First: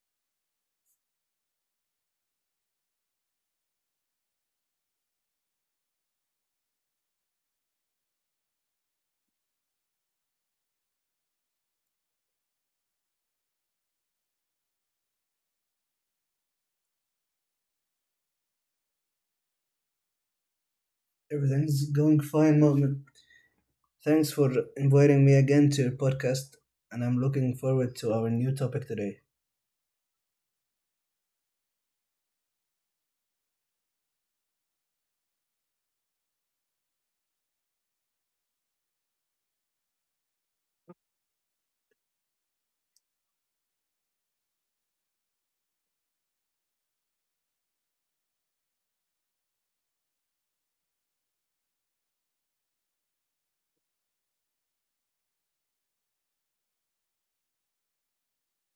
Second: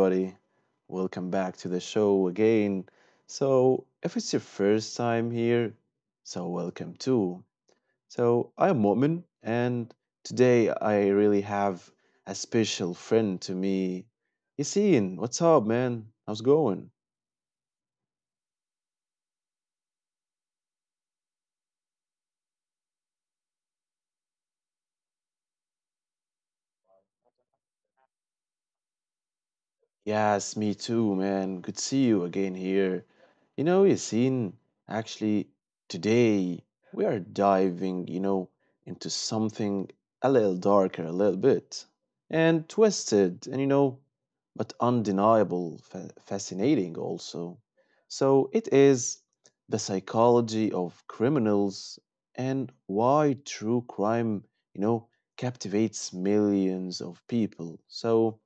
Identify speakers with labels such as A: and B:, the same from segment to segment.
A: everybody? Welcome back to the show again. If it's your first time here, welcome too. So, I'm Mu'min, and today I really have a special friend to me. Yassine, what's up, man? How's it going?
B: Everything's going fine, Mohammed. Thanks for inviting me again to your podcast, and I'm looking forward to our new topic today.
A: Yes, me too, man. Good to see you again here. You know, Yasin, actually, today we are diving, you know, into something a little darker, a little bit, and twisted, and you know, but undeniable, fascinating also. So it is the psychology of criminals and why true crime, you know, captivates millions of people. So,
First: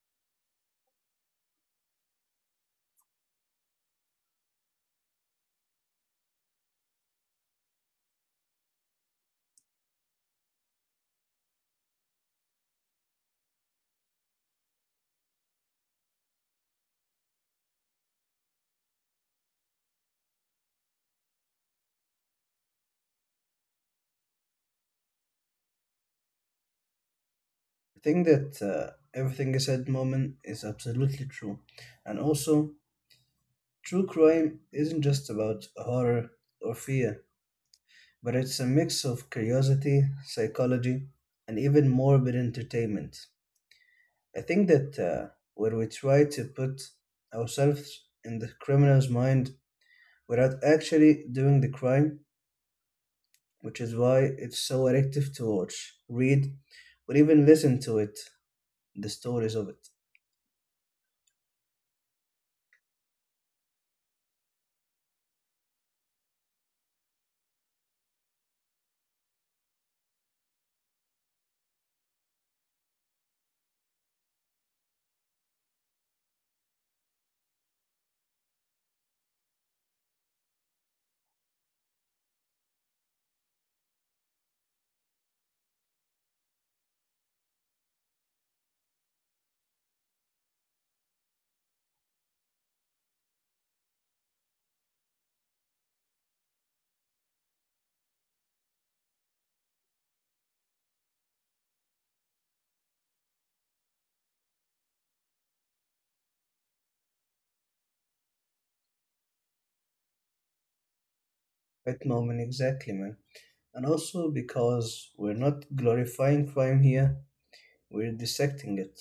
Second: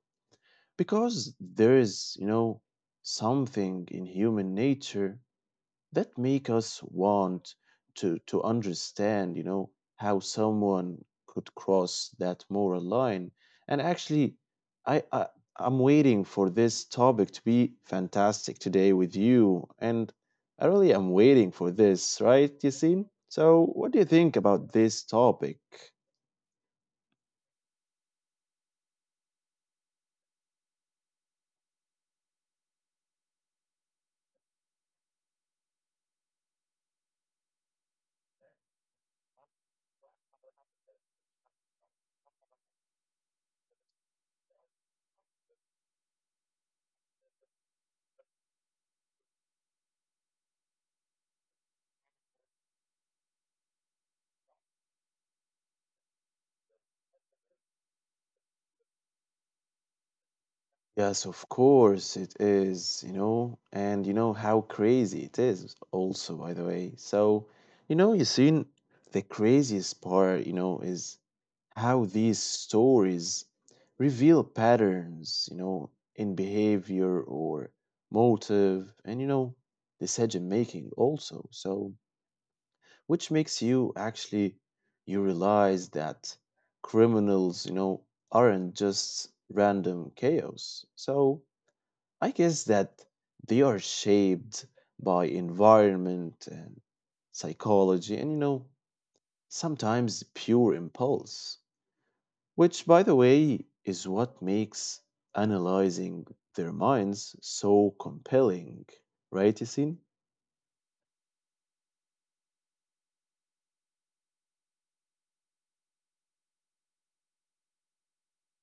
A: because there is, you know, something in human nature that make us want to understand, you know, how someone could cross that moral line. And actually, I I'm waiting for this topic to be fantastic today with you, and I really am waiting for this, right, Yasin? So what do you think about this topic?
B: I think that everything you said, Mohammed, is absolutely true. And also, true crime isn't just about horror or fear, but it's a mix of curiosity, psychology, and even morbid entertainment. I think that when we try to put ourselves in the criminal's mind without actually doing the crime, which is why it's so addictive to watch, read, or even listen to it, the stories of it.
A: Yes, of course it is, you know, and you know how crazy it is also, by the way. So, you know, you seen the craziest part, you know, is how these stories reveal patterns, you know, in behavior or motive and, you know, decision making also. So, which makes you actually, you realize that criminals, you know, aren't just random chaos. So, I guess that they are shaped by environment and psychology and, you know, sometimes pure impulse, which, by the way, is what makes analyzing their minds so compelling, right, Yasin?
B: At moment, exactly, man. And also because we're not glorifying crime here, we're dissecting it,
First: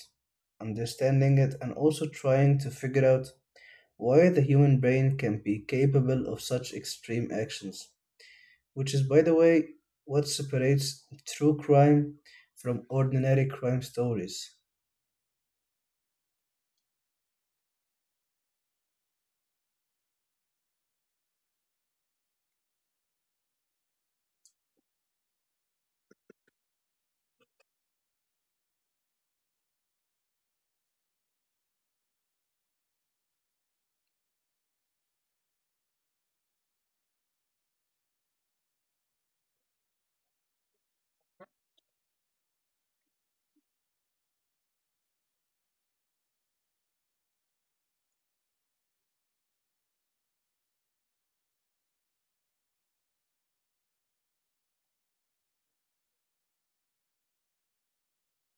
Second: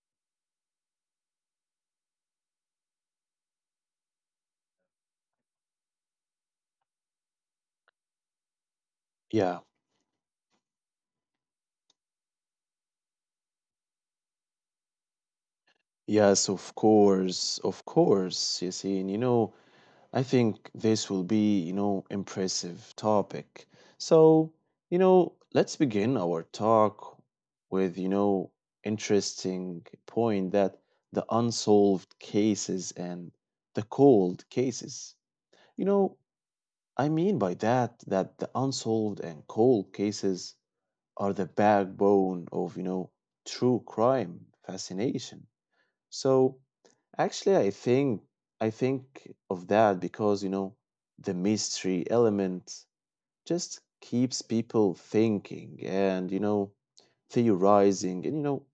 B: understanding it, and also trying to figure out why the human brain can be capable of such extreme actions, which is, by the
A: Yeah,
B: way, what separates true crime from ordinary crime stories.
A: yes, of course, Yasin. You know, I think this will be, you know, impressive topic. So, you know, let's begin our talk with, you know, interesting point that the unsolved cases and the cold cases. You know, I mean by that that the unsolved and cold cases are the backbone of, you know, true crime fascination. So actually, I think of that because, you know, the mystery element just keeps people thinking, and, you know, theorizing, and, you know,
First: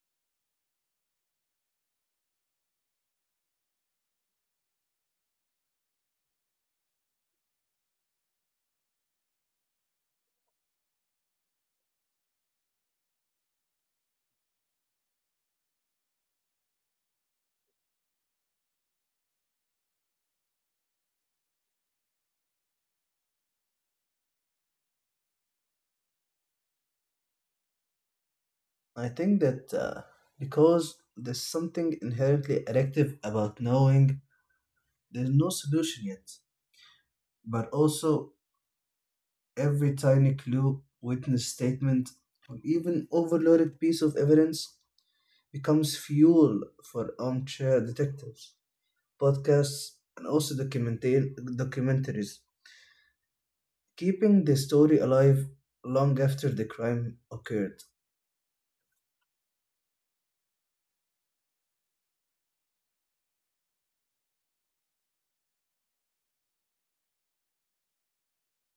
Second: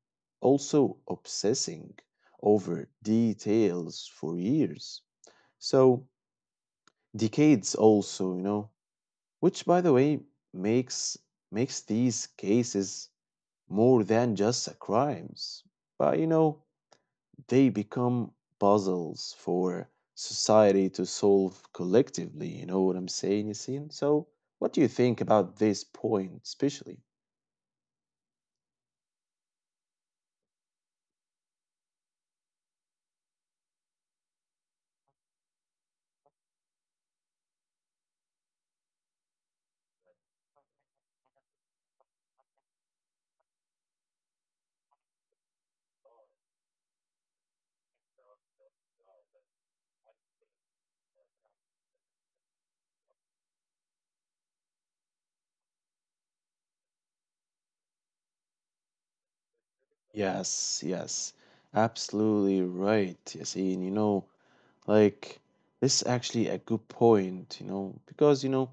A: also obsessing over details for years. So decades also, you know, which, by the way, makes, these cases more than just a crimes. But, you know, they become puzzles for society to solve collectively. You know what I'm saying, Yasin? So, what do you think about this point, especially?
B: I think that because there's something inherently addictive about knowing there's no solution yet, but also every tiny clue, witness statement, or even overloaded piece of evidence becomes fuel for armchair detectives, podcasts, and also documentaries, keeping the story alive long after the crime occurred.
A: Yes, yes, absolutely right, Yasin. You know, like, this is actually a good point, you know, because, you know,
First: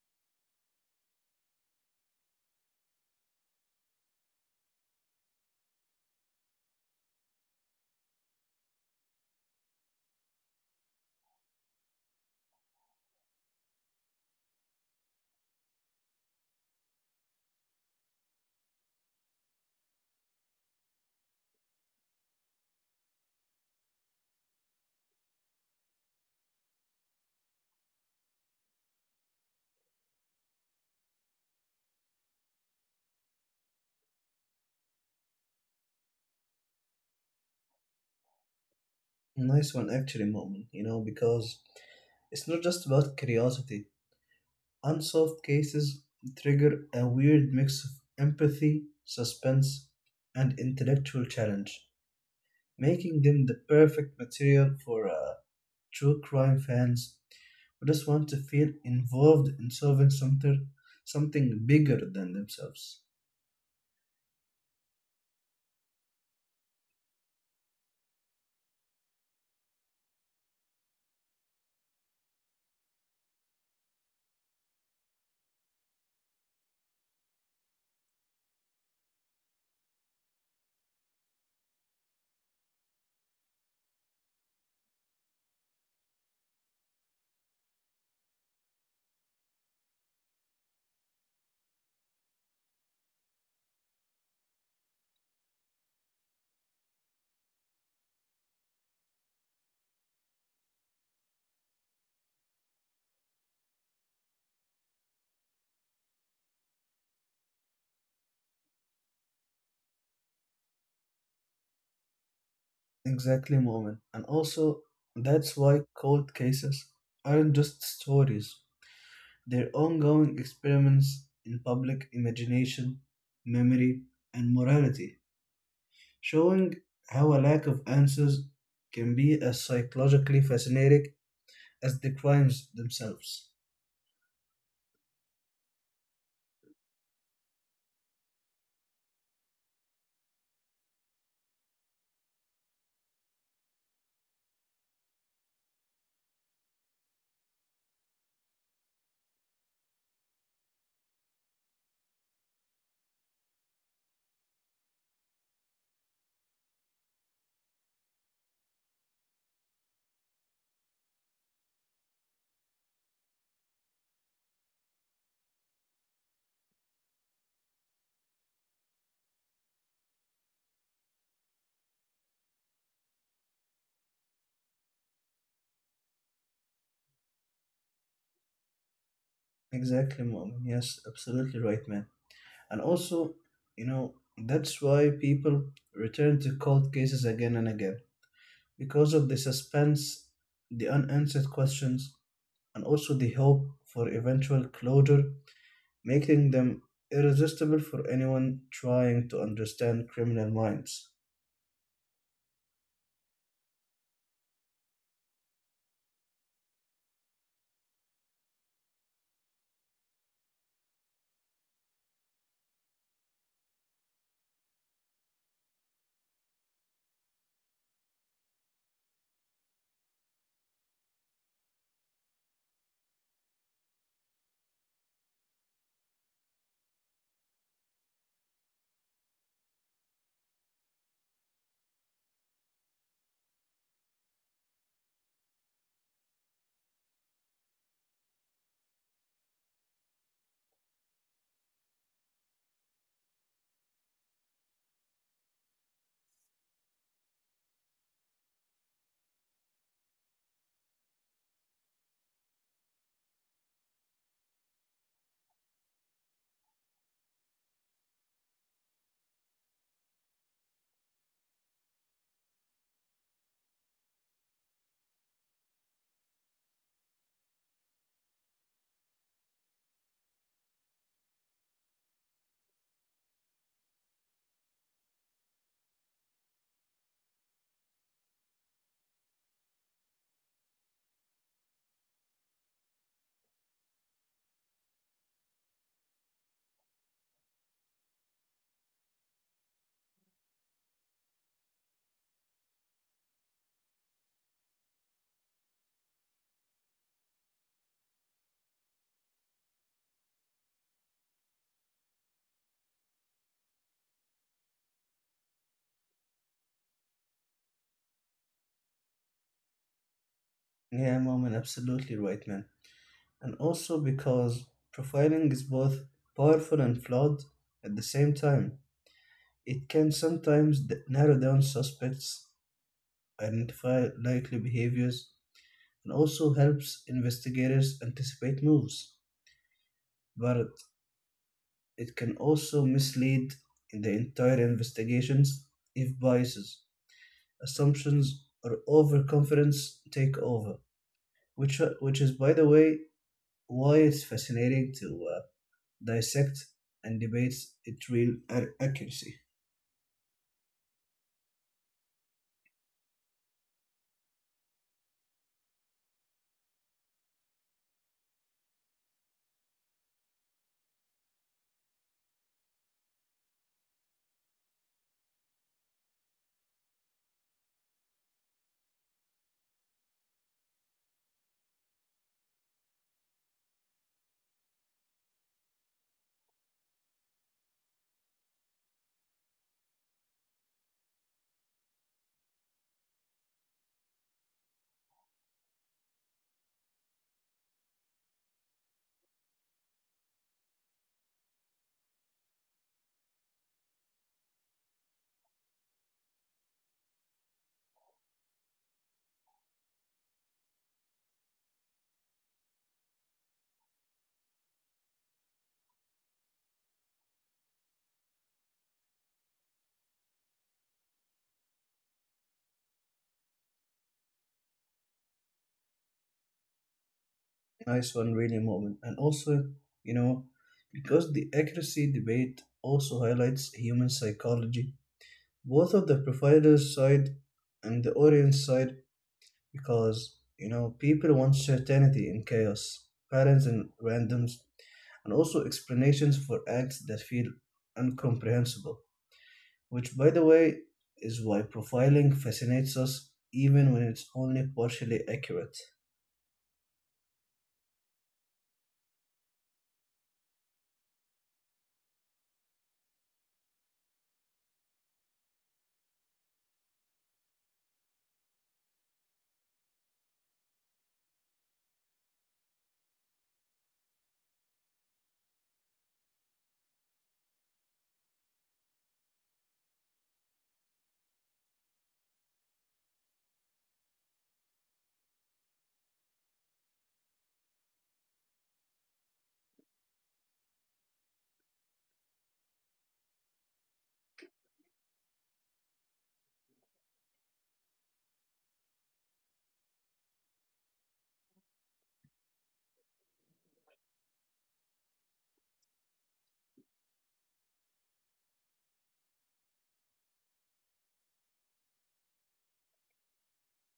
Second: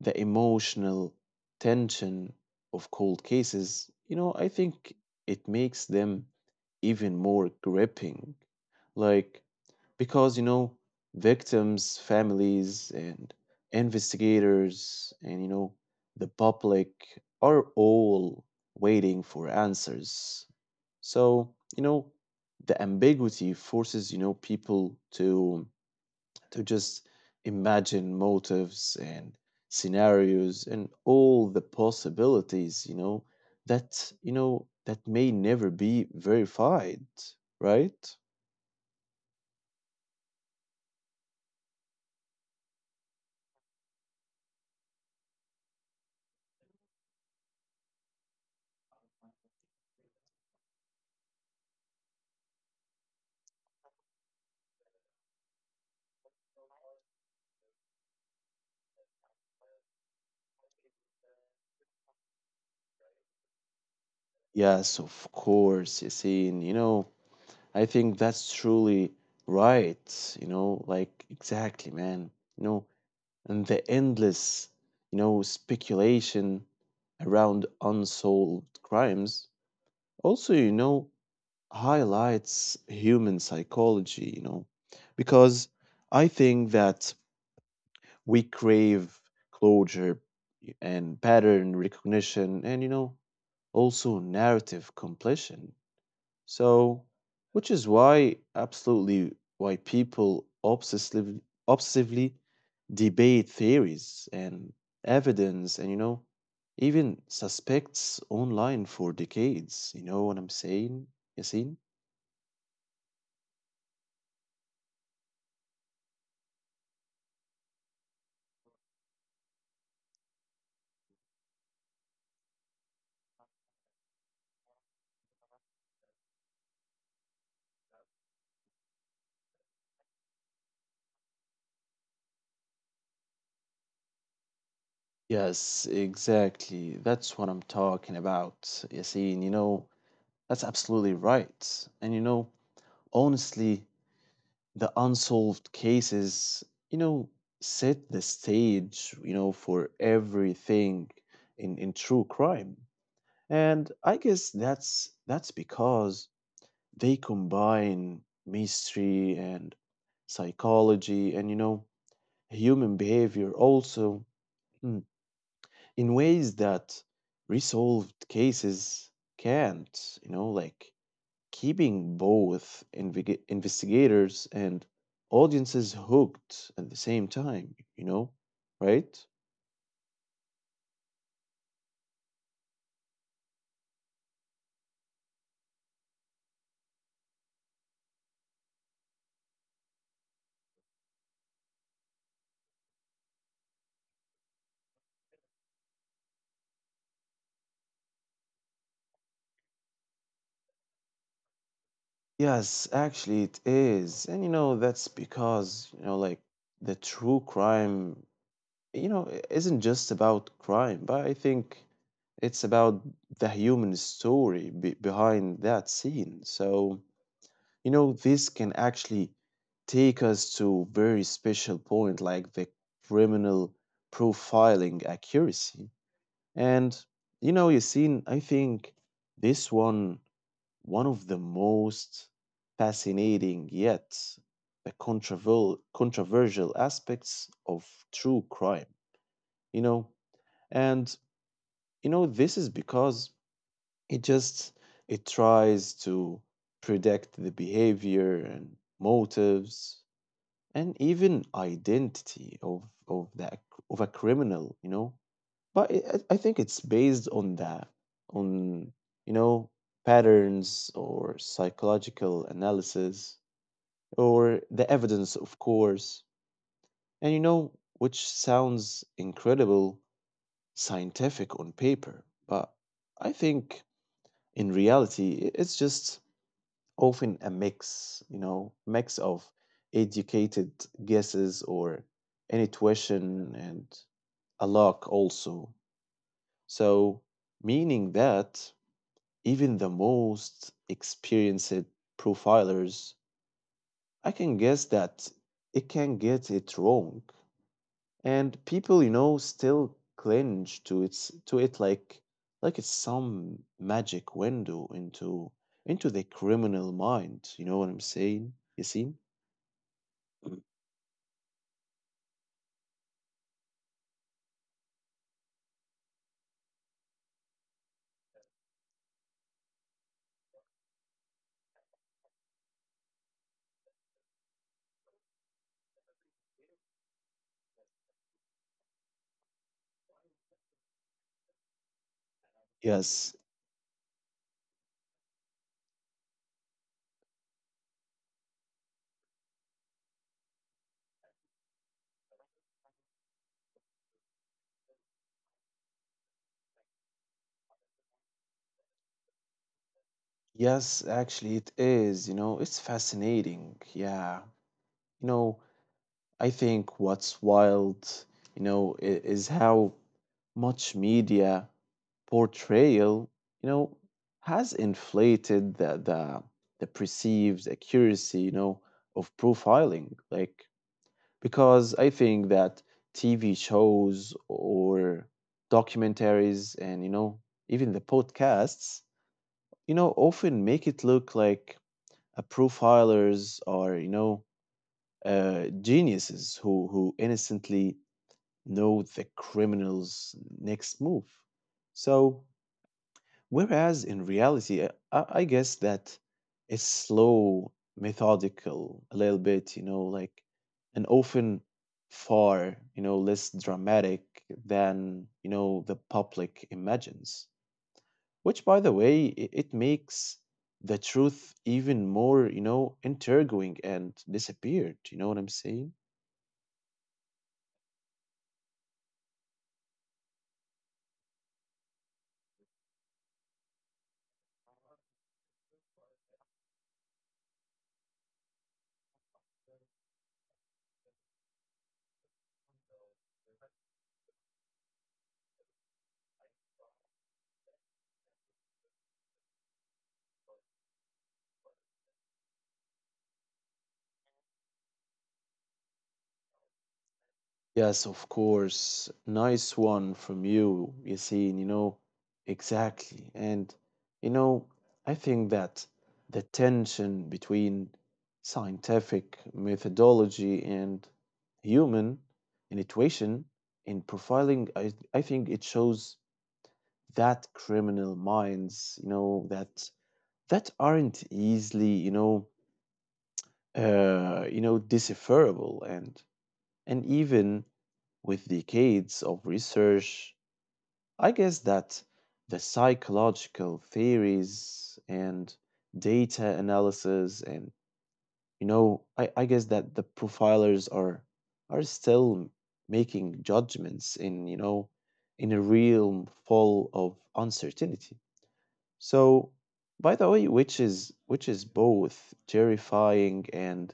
A: the emotional tension of cold cases, you know, I think it makes them even more gripping. Like, because, you know, victims families and investigators and, you know, the public are all waiting for answers. So, you know, the ambiguity forces, you know, people to, just imagine motives and scenarios and all the possibilities, you know, that, you know, that may never be verified, right?
B: Nice one, actually, moment, you know, because it's not just about curiosity. Unsolved cases trigger a weird mix of empathy, suspense, and intellectual challenge, making them the perfect material for true crime fans who just want to feel involved in solving something, something bigger than themselves.
A: Yes, of course, Yasin. You know, I think that's truly right. You know, like exactly, man. You know, and the endless, you know, speculation around unsolved crimes also, you know, highlights human psychology, you know, because I think that we crave closure and pattern recognition and, you know, also narrative completion. So, which is why absolutely why people obsessively debate theories and evidence and, you know, even suspects online for decades. You know what I'm saying, Yasin?
B: Exactly, moment. And also, that's why cold cases aren't just stories, they're ongoing experiments in public imagination, memory, and morality, showing how a lack of answers can be as psychologically fascinating as the crimes themselves.
A: Yes, exactly. That's what I'm talking about, Yasin. You know, that's absolutely right. And you know, honestly, the unsolved cases, you know, set the stage, you know, for everything in, true crime. And I guess that's because they combine mystery and psychology and, you know, human behavior also, mm, in ways that resolved cases can't, you know, like keeping both investigators and audiences hooked at the same time, you know, right?
B: Exactly, Mom. Yes, absolutely right, man. And also, you know, that's why people return to cold cases again and again because of the suspense, the unanswered questions, and also the hope for eventual closure, making them irresistible for anyone trying to understand criminal minds.
A: Yes, actually it is. And you know, that's because, you know, like the true crime, you know, isn't just about crime, but I think it's about the human story be behind that scene. So, you know, this can actually take us to very special point like the criminal profiling accuracy. And you know, Yassine, I think this one, one of the most fascinating yet the controversial aspects of true crime. You know, and you know this is because it just it tries to predict the behavior and motives and even identity of that of a criminal, you know. But I think it's based on that, on you know, patterns or psychological analysis or the evidence, of course. And you know, which sounds incredible scientific on paper, but I think in reality, it's just often a mix, you know, mix of educated guesses or intuition and a luck also. So, meaning that even the most experienced profilers, I can guess that it can get it wrong, and people, you know, still cling to its to it like, it's some magic window into, the criminal mind. You know what I'm saying? You see? Mhm.
B: Yeah, Mom, and absolutely right, man. And also because profiling is both powerful and flawed at the same time. It can sometimes narrow down suspects, identify likely behaviors, and also helps investigators anticipate moves. But it can also
A: Yes,
B: mislead in the entire investigations if biases, assumptions, or overconfidence take over. Which is, by the way, why it's fascinating to dissects and debates its real accuracy.
A: yes, actually, it is. You know, it's fascinating. Yeah. You know, I think what's wild, you know, is how much media portrayal, you know, has inflated the perceived accuracy, you know, of profiling. Like because I think that TV shows or documentaries and, you know, even the podcasts, you know, often make it look like a profilers are, you know, geniuses who innocently know the criminal's next move. So, whereas in reality, I guess that it's slow, methodical, a little bit, you know, like, and often far, you know, less dramatic than, you know, the public imagines. Which, by the way, it makes the truth even more, you know, intriguing and disappeared. You know what I'm saying?
B: Nice one, really moment. And also, you know, because the accuracy debate also highlights human psychology, both of the provider's side and the audience side, because, you know, people want certainty in chaos, patterns in randoms, and also explanations for acts that feel incomprehensible, which, by the way, is why profiling fascinates us even when it's only partially accurate.
A: Yes, of course. Nice one from you, Yassine, you know. Exactly. And, you know, I think that the tension between scientific methodology and human intuition in profiling, I think it shows that criminal minds, you know, that aren't easily, you know, decipherable, and even with decades of research, I guess that the psychological theories and data analysis and, you know, I guess that the profilers are, still making judgments in, you know, in a realm full of uncertainty. So, by the way, which is, both terrifying and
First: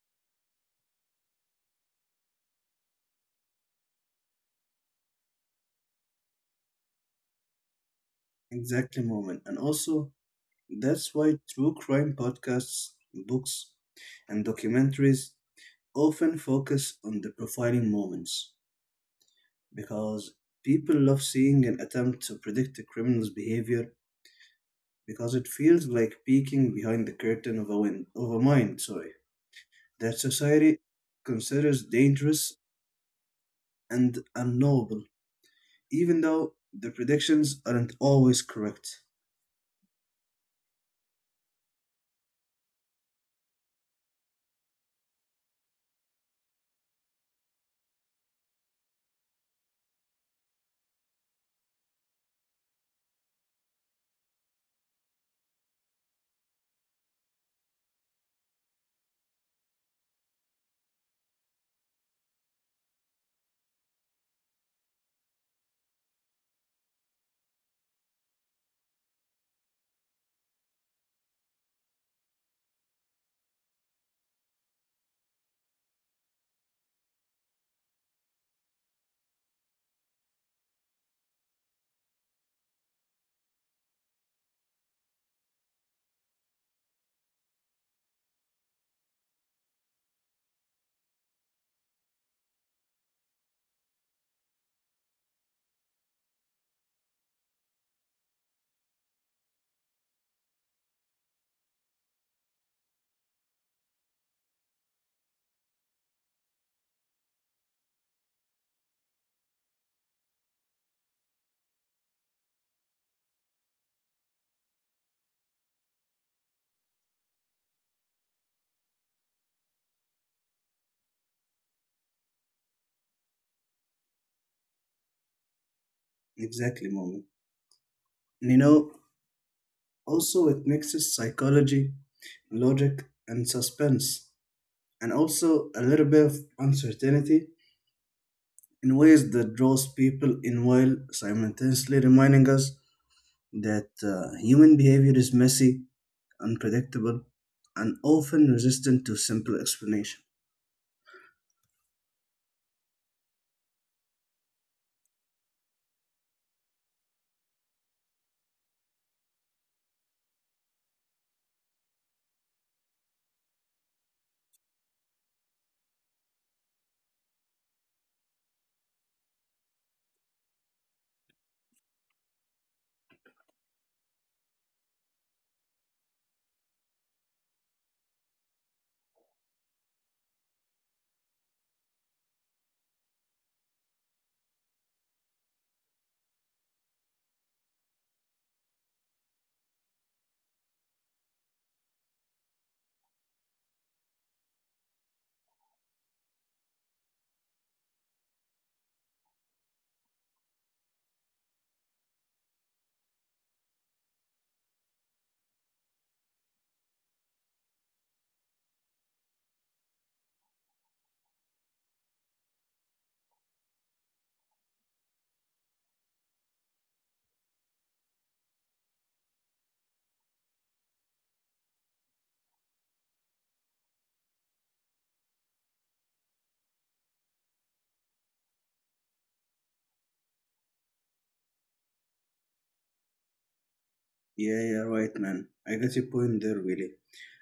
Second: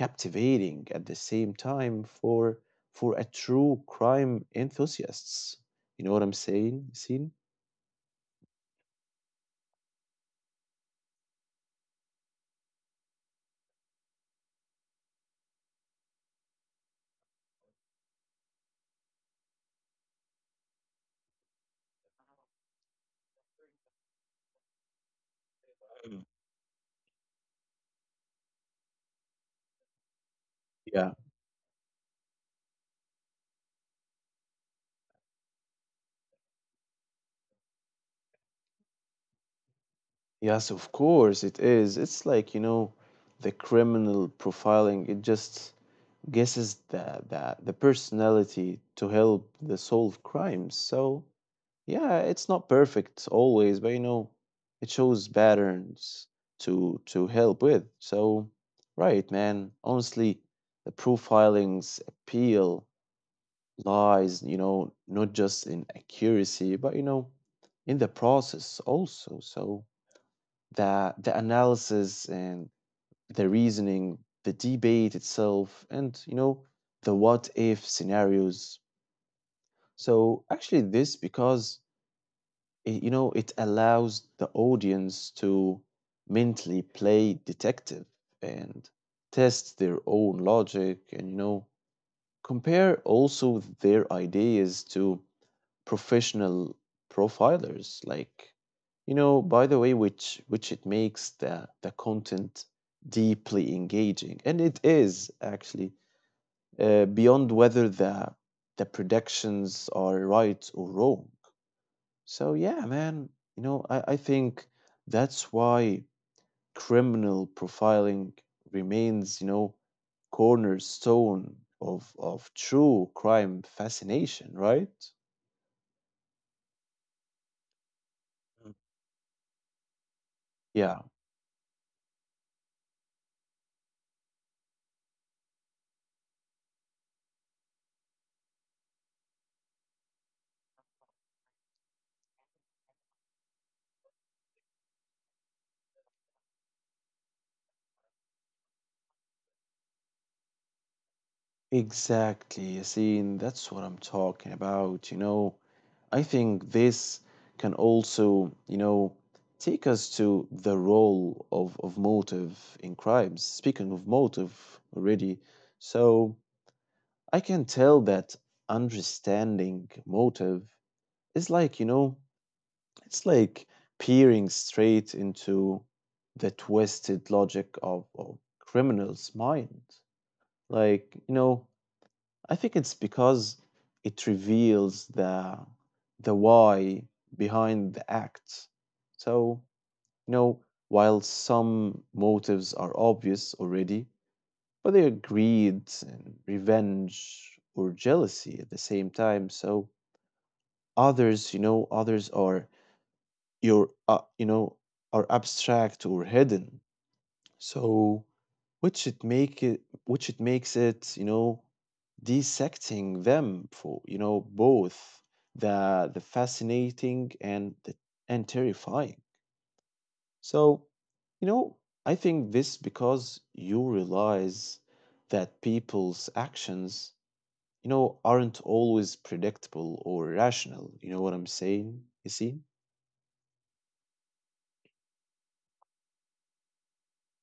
A: captivating at the same time for, a true crime enthusiasts. You know what I'm saying? Seen?
B: Exactly, moment. And also, that's why true crime podcasts, books, and documentaries often focus on the profiling moments because people love seeing an attempt to predict a criminal's behavior because it feels like peeking behind the curtain of a mind, sorry, that society
A: Yeah.
B: considers dangerous and unknowable, even though the predictions aren't always correct.
A: Yes, of course it is. It's like, you know, the criminal profiling, it just guesses the personality to help the solve crimes. So, yeah, it's not perfect always, but you know, it shows patterns to help with. So, right, man. Honestly, the profiling's appeal lies, you know, not just in accuracy, but, you know, in the process also. So, the analysis and the reasoning, the debate itself, and, you know, the what if scenarios. So actually, this because, it, you know, it allows the audience to mentally play detective and test their own logic, and, you know, compare also their ideas to professional profilers, like, you know, by the way, which, it makes the content deeply engaging, and it is actually, beyond whether the predictions are right or wrong. So yeah, man, you know, I think that's why criminal profiling remains, you know, cornerstone of, true crime fascination, right?
B: Exactly, moment. And you
A: Mm.
B: know, also it
A: Yeah.
B: mixes psychology, logic, and suspense, and also a little bit of uncertainty in ways that draws people in while simultaneously reminding us that human behavior is messy, unpredictable, and often resistant to simple explanation.
A: Exactly, Yasin. That's what I'm talking about. You know, I think this can also, you know, take us to the role of, motive in crimes. Speaking of motive already, so I can tell that understanding motive is like, you know, it's like peering straight into the twisted logic of, criminals' mind. Like, you know, I think it's because it reveals the why behind the act. So, you know, while some motives are obvious already, but they are greed and revenge or jealousy at the same time. So others, you know, others are your, you know, are abstract or hidden. So, which it makes it, you know, dissecting them for, you know, both the fascinating and the, and terrifying. So, you know, I think this because you realize that people's actions, you know, aren't always predictable or rational. You know what I'm saying? You see?
B: Yeah, yeah, right, man. I get your point there, really.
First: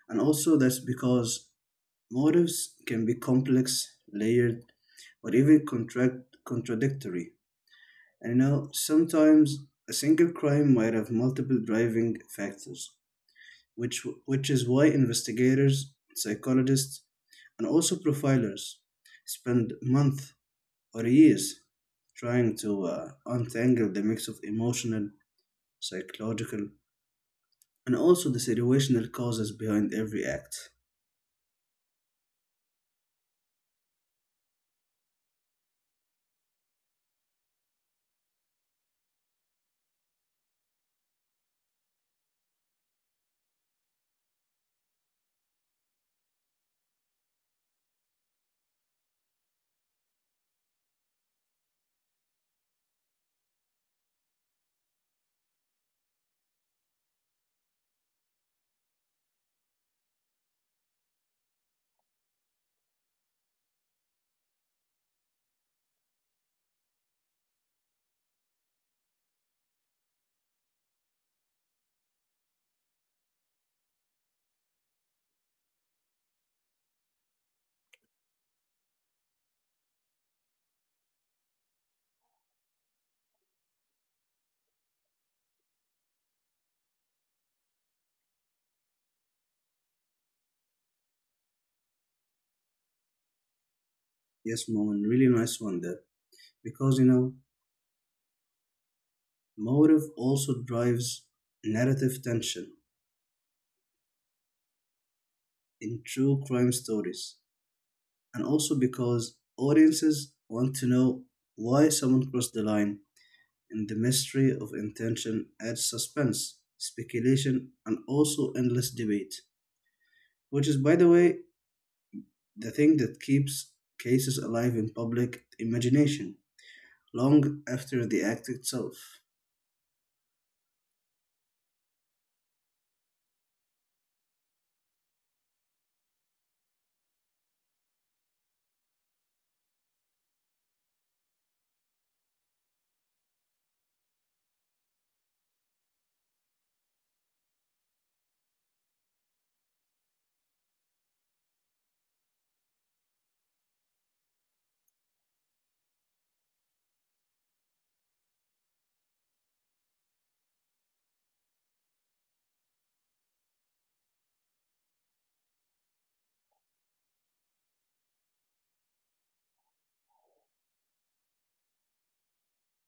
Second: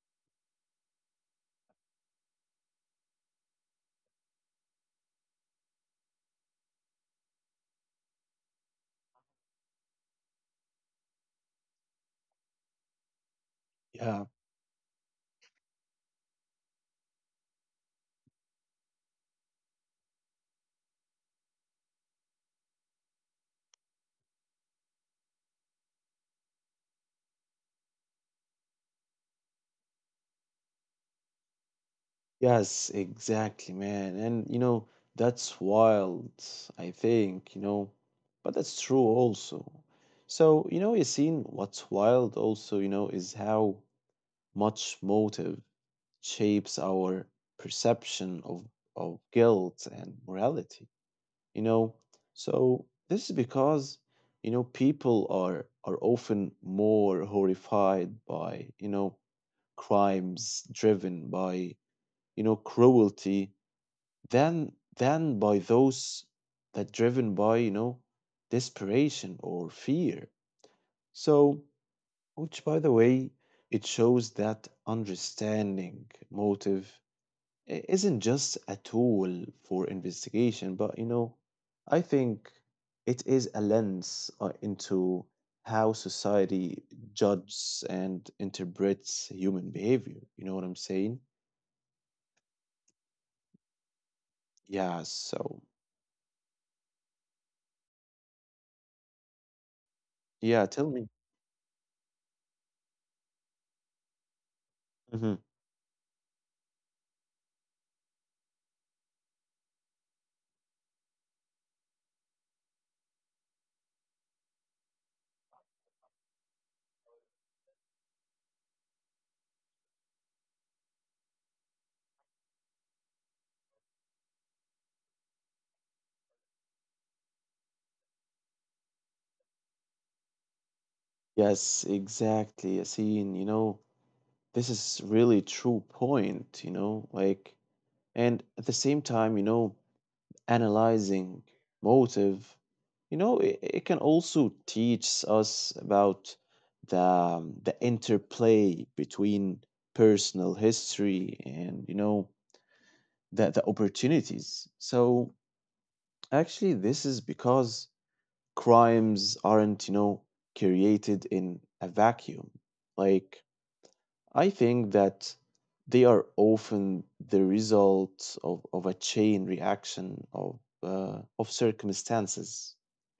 B: And also, that's because motives can be complex, layered, or even contradictory. And you know, sometimes a single crime might have multiple driving factors, which
A: Yeah.
B: which is why investigators, psychologists, and also profilers spend months or years trying to untangle the mix of emotional, psychological, and also the situational causes behind every act.
A: Yes, exactly, man. And you know, that's wild, I think, you know, but that's true also. So, you know, Yassine, what's wild also, you know, is how much motive shapes our perception of, guilt and morality, you know. So this is because, you know, people are often more horrified by, you know, crimes driven by, you know, cruelty than, by those that driven by, you know, desperation or fear. So, which, by the way, it shows that understanding motive isn't just a tool for investigation, but, you know, I think it is a lens, into how society judges and interprets human behavior. You know what I'm saying? Yeah.
B: Yes, Mohan,
A: So
B: really nice one there. Because you know, motive
A: yeah, tell me.
B: also drives narrative tension in true crime stories, and also because audiences want to know why someone crossed the line and the mystery of intention adds suspense, speculation, and also endless debate, which is, by the way, the thing that keeps cases alive in public imagination long after the act itself.
A: Yes, exactly, Yasin. You know, this is really true point, like and at the same time, analyzing motive, it can also teach us about the interplay between personal history and, the opportunities. So actually this is because crimes aren't, created in a vacuum. Like I think that they are often the result of a chain reaction of circumstances,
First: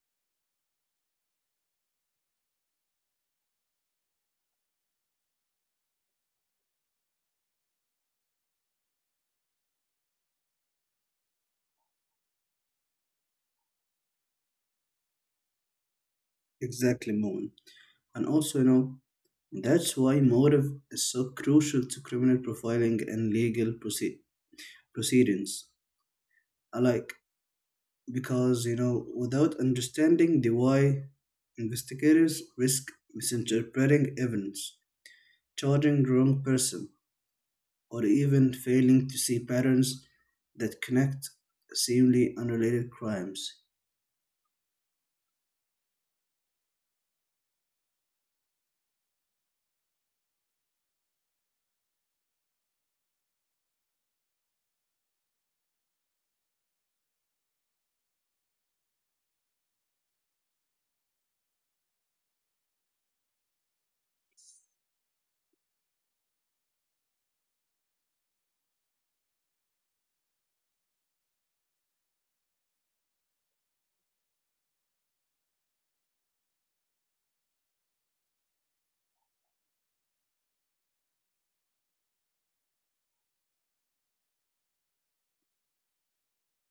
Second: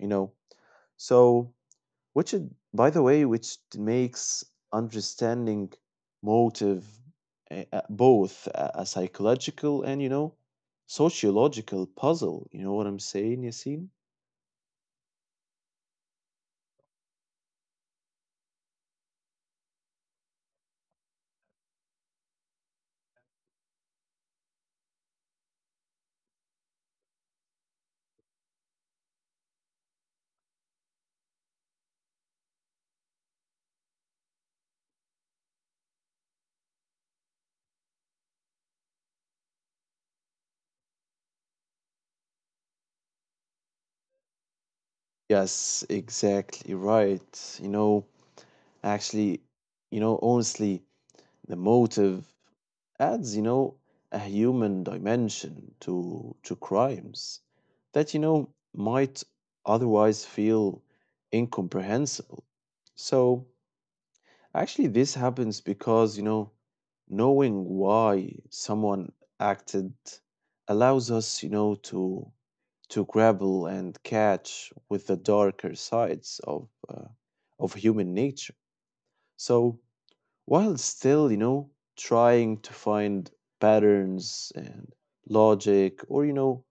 A: you know. So, by the way, which makes understanding motive both a psychological and you know sociological puzzle. You know what I'm saying, Yasin?
B: Exactly, Moen. And also, you know, that's why motive is so crucial to criminal profiling and legal proceedings alike. Because, you know, without understanding the why, investigators risk misinterpreting evidence, choosing wrong person, or even failing to see patterns that connect seemingly unrelated crimes.
A: Yes, exactly right. You know, actually, you know, honestly, the motive adds, a human dimension to crimes that you know might otherwise feel incomprehensible. So actually this happens because you know knowing why someone acted allows us you know to grapple and catch with the darker sides of human nature. So while still, trying to find patterns and logic or,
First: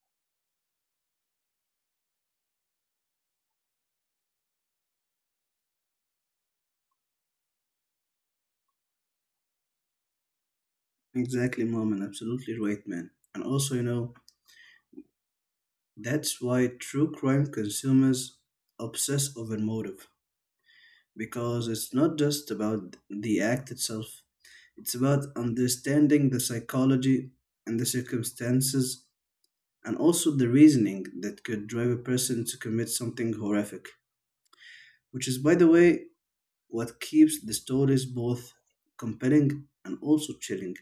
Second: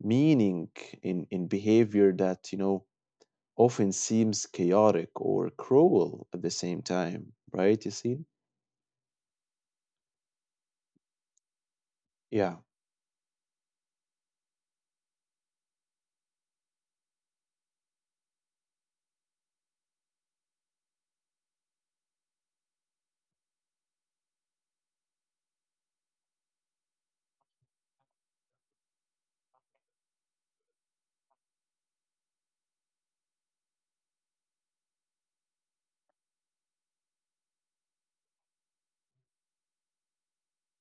A: meaning in behavior that, often seems chaotic or cruel at the same time, right? You see?
B: Exactly, mom, and absolutely
A: Yeah.
B: right, man. And also, you know, that's why true crime consumers obsess over motive because it's not just about the act itself, it's about understanding the psychology and the circumstances and also the reasoning that could drive a person to commit something horrific, which is, by the way, what keeps the stories both compelling and also chilling.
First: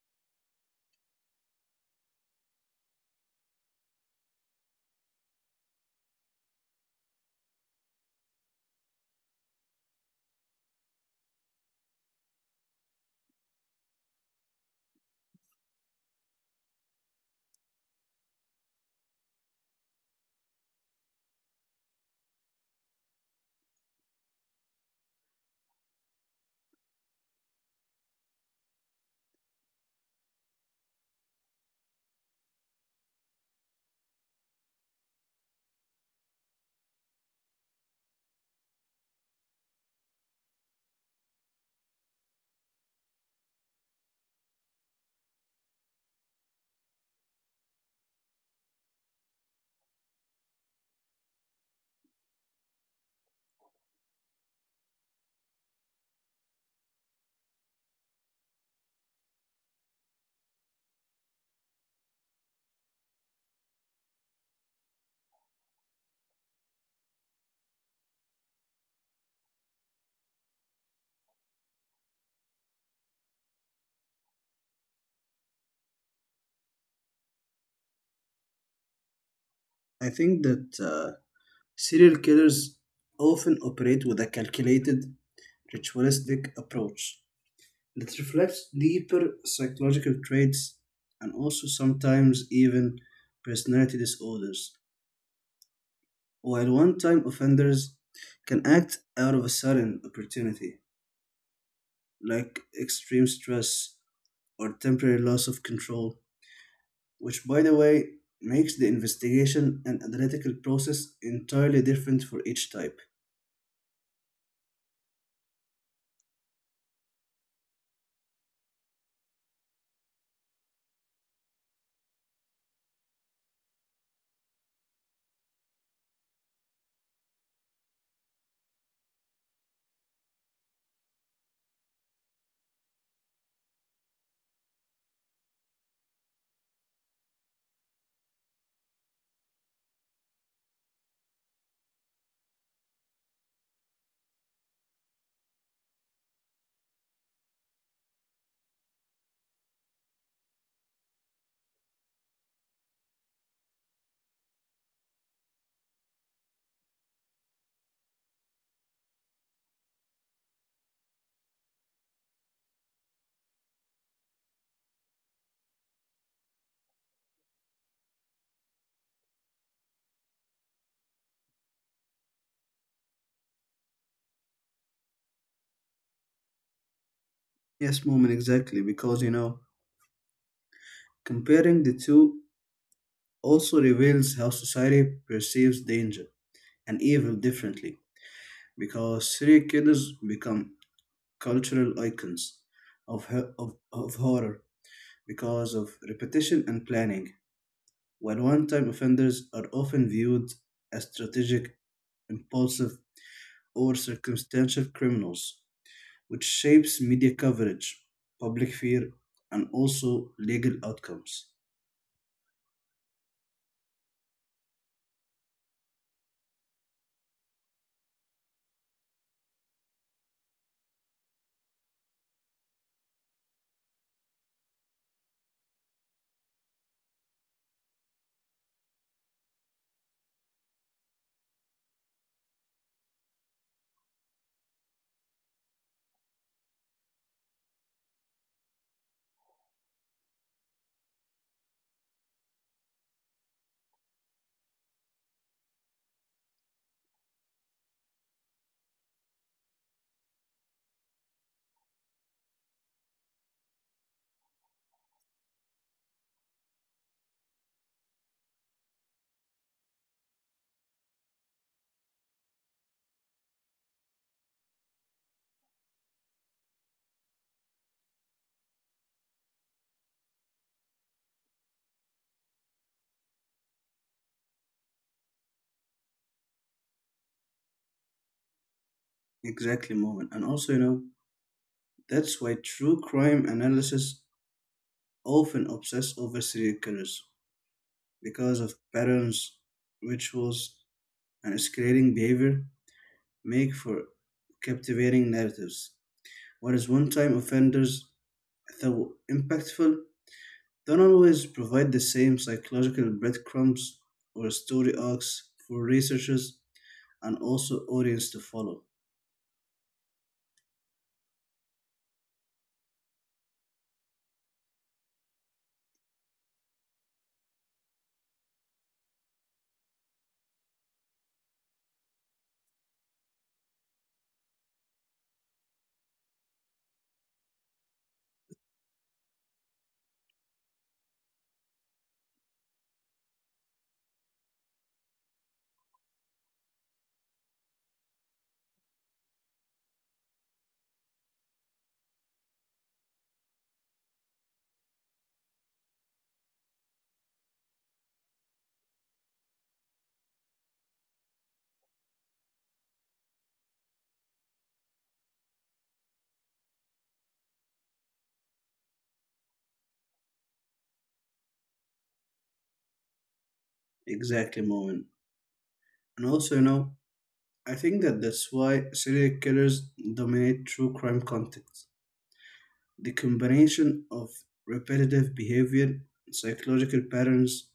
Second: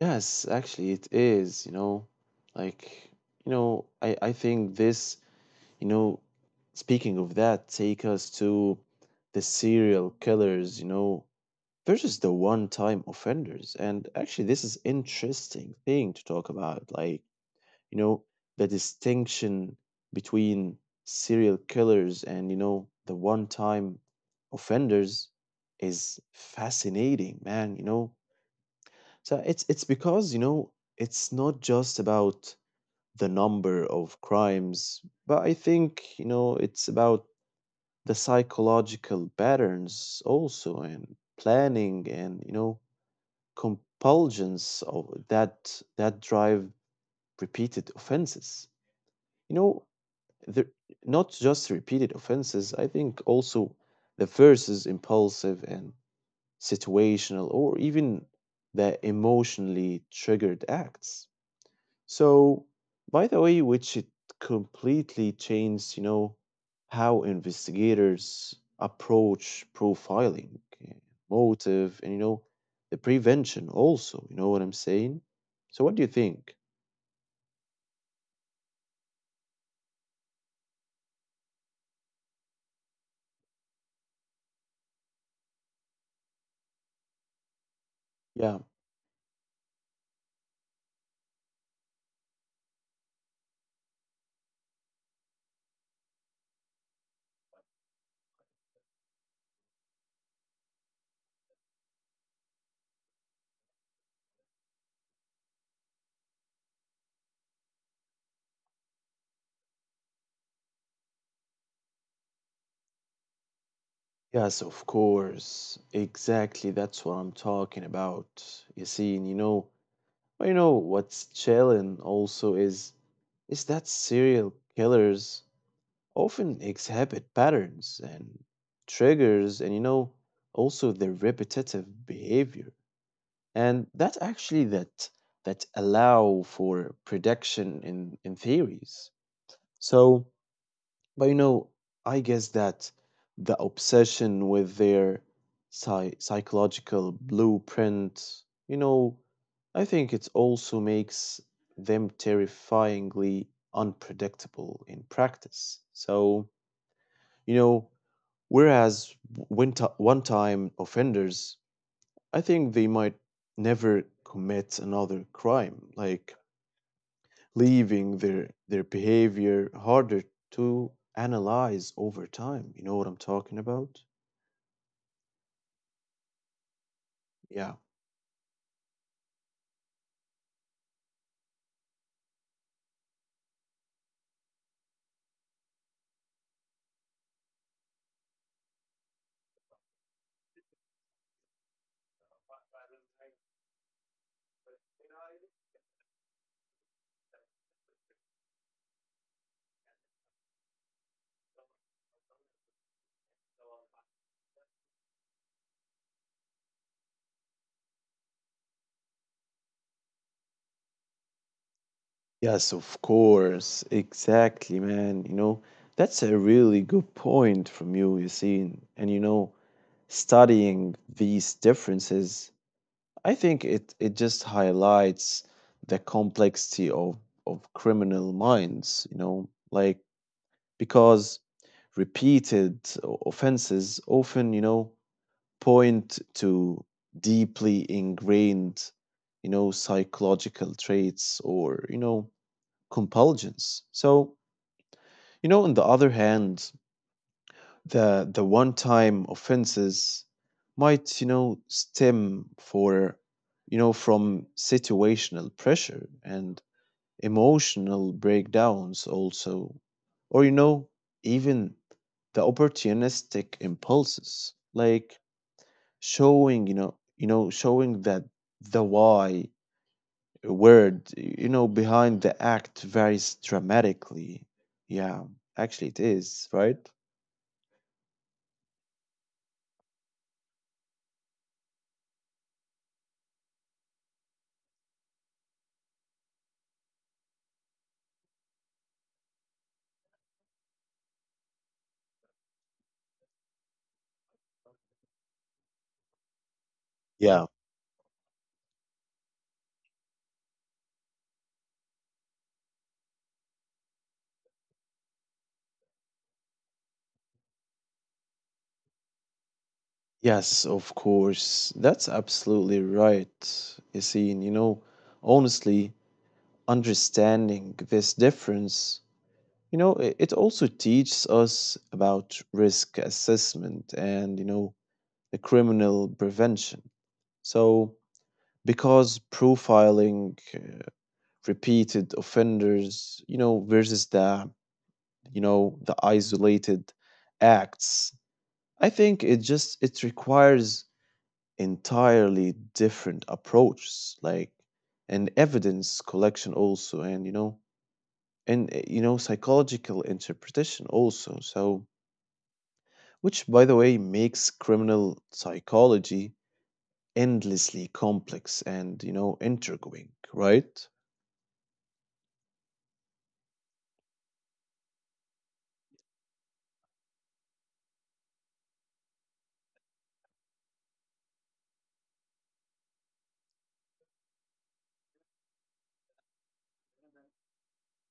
A: Yes, actually, it is, you know, like, I think this, you know, speaking of that, take us to the serial killers, versus the one-time offenders. And actually, this is interesting thing to talk about. Like, you know, the distinction between serial killers and, the one-time offenders is fascinating, man, you know. So it's because, it's not just about the number of crimes, but I think, it's about the psychological patterns also and planning and, compulsions of that that drive repeated offenses. You know, the, not just repeated offenses. I think also the first is impulsive and situational, or even the emotionally triggered acts. So, by the way, which it completely changed, how investigators approach profiling, eh, motive, and, the prevention also. You know what I'm saying? So, what do you think?
B: I think that serial killers often operate with a calculated, ritualistic approach that
A: Yeah.
B: reflects deeper psychological traits and also sometimes even personality disorders. While one time offenders can act out of a sudden opportunity, like extreme stress or temporary loss of control, which, by the way, makes the investigation and analytical process entirely different for each type.
A: Yes, of course. Exactly. That's what I'm talking about. You see, and you know, well, you know what's chilling also is that serial killers often exhibit patterns and triggers and you know also their repetitive behavior and that actually that allow for prediction in theories. So but you know I guess that the obsession with their psychological blueprint, you know, I think it also makes them terrifyingly unpredictable in practice. So you know, whereas when one time offenders, I think they might never commit another crime, like leaving their behavior harder to analyze over time. You know what I'm talking about? Yeah.
B: Yes, Moment, exactly, because you know, comparing the two also reveals how society perceives danger and evil differently, because serial killers become cultural icons of horror because of repetition and planning, while one time offenders are often viewed as strategic, impulsive, or circumstantial criminals which shapes media coverage, public fear, and also legal outcomes.
A: Yes, of course. Exactly, man. You know, that's a really good point from you, Yassine. And you know, studying these differences I think it just highlights the complexity of criminal minds, you know, like because repeated offenses often, point to deeply ingrained, psychological traits or, compulsions. So, you know, on the other hand, the one time offenses might you know stem for you know from situational pressure and emotional breakdowns also or you know even the opportunistic impulses like showing you know showing that the why word you know behind the act varies dramatically. Yeah, actually it is right.
B: Exactly, moment. And also, you know, that's why true crime analysis often obsess over serial killers because of patterns, rituals, and escalating behavior make for captivating narratives. Whereas one-time
A: Yeah.
B: offenders, though impactful, don't always provide the same psychological breadcrumbs or story arcs for researchers and also audience to follow.
A: Yes, of course. That's absolutely right, Yassine. You know, honestly, understanding this difference, it also teaches us about risk assessment and, the criminal prevention. So, because profiling repeated offenders, you know, versus the, you know, the isolated acts, I think it just it requires entirely different approach, like, and evidence collection also and you know psychological interpretation also. So which by the way makes criminal psychology endlessly complex and you know intriguing, right?
B: Exactly, moment. And also, you know, I think that that's why serial killers dominate true crime contexts. The combination of repetitive behavior, psychological patterns,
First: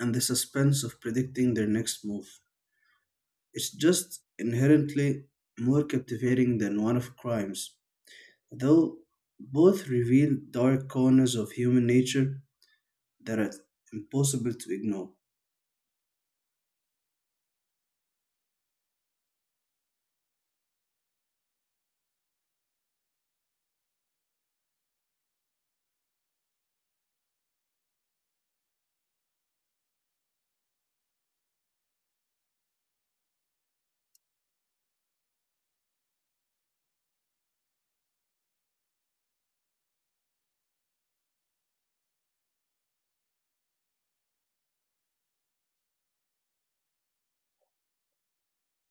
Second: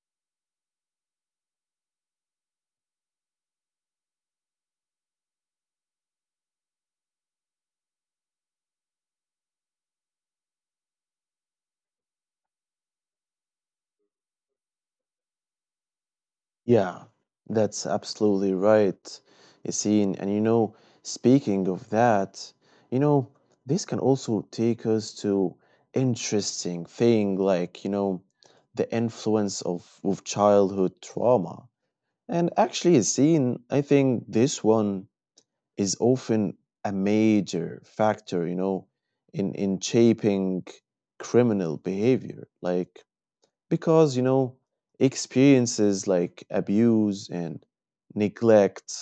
B: and the suspense of predicting their next move. It's just inherently more captivating than one of crimes, though both reveal dark corners of human nature that are impossible to ignore.
A: Yeah, that's absolutely right, Yassine. And you know, speaking of that, you know, this can also take us to interesting thing like, you know, the influence of childhood trauma. And actually, Yassine, I think this one is often a major factor, in shaping criminal behavior. Like, because, you know, experiences like abuse and neglect,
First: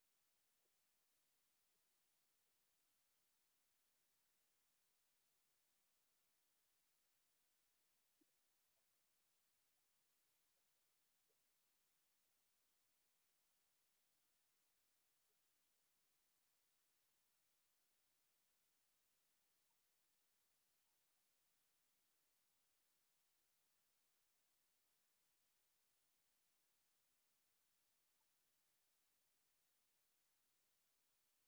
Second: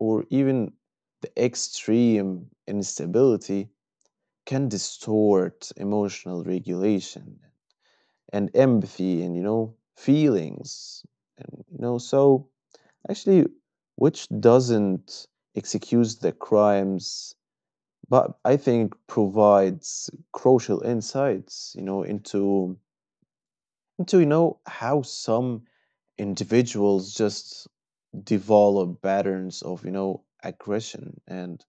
A: or even the extreme instability, can distort emotional regulation and empathy and, you know, feelings. And, you know, so actually, which doesn't excuse the crimes, but I think provides crucial insights, into do you know how some individuals just develop patterns of, aggression and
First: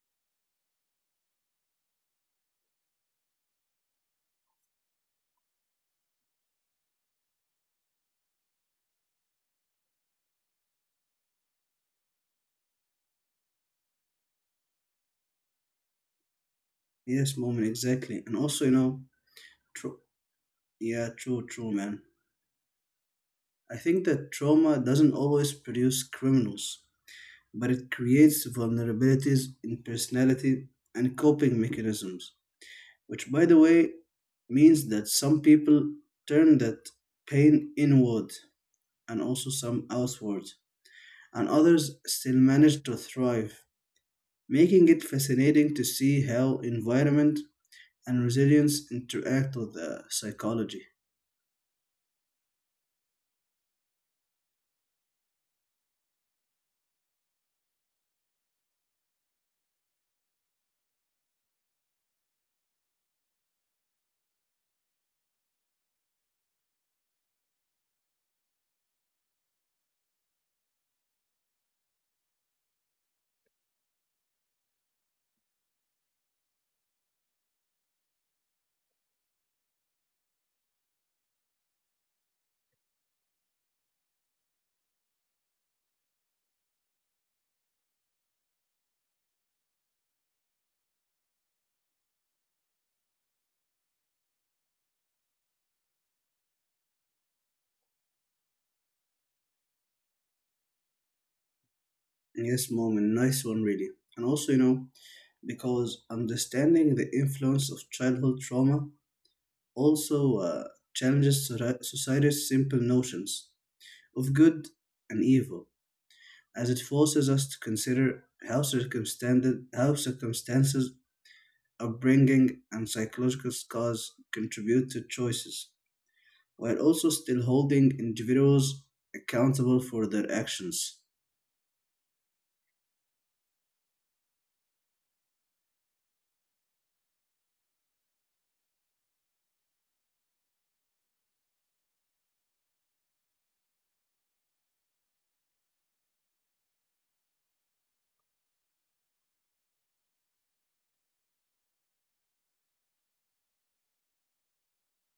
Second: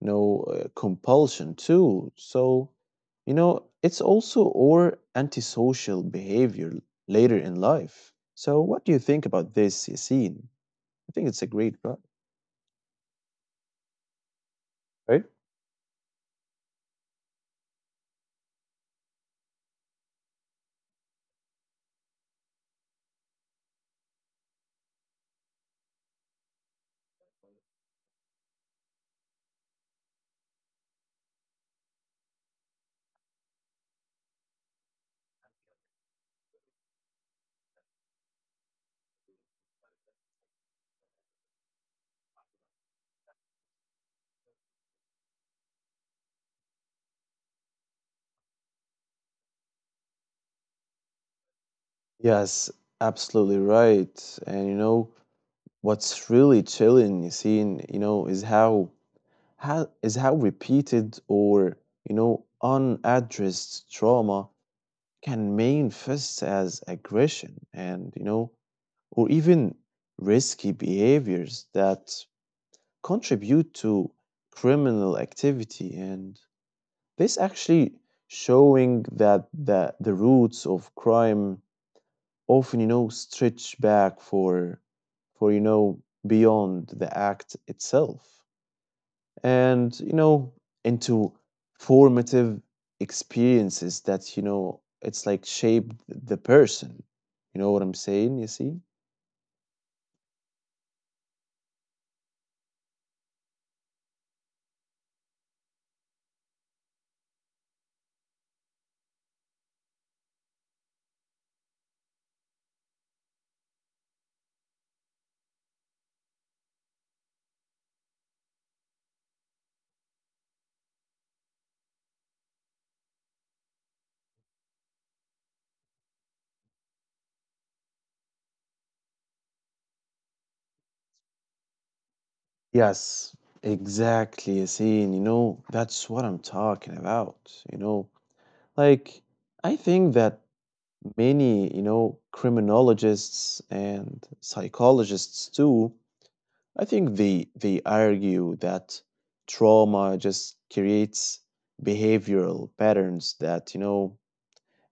A: you know compulsion too? So, you know, it's also or antisocial behavior later in life. So, what do you think about this scene? I think it's a great right, right?
B: Yes, moment, exactly. And also, you know, tr- yeah, true, man. I think that trauma doesn't always produce criminals, but it creates vulnerabilities in personality and coping mechanisms, which, by the way, means that some people turn that pain inward and also some outward, and others still manage to thrive, making it fascinating to see how environment and resilience interact with the psychology.
A: Yes, absolutely right. And you know what's really chilling, Yassine, you know, is how repeated or you know unaddressed trauma can manifest as aggression and you know or even risky behaviors that contribute to criminal activity and this actually showing that the roots of crime often you know stretch back for you know beyond the act itself and you know into formative experiences that you know it's like shaped the person. You know what I'm saying? You see?
B: Yes, mom, a nice one, really. And also, you know, because understanding the influence of childhood trauma also challenges society's simple notions of good and evil, as it forces us to consider how circumstances, upbringing, and psychological scars contribute to choices, while also still holding individuals accountable for their actions.
A: Yes, exactly. You see, and you know that's what I'm talking about. You know, like, I think that many you know criminologists and psychologists too I think they argue that trauma just creates behavioral patterns that you know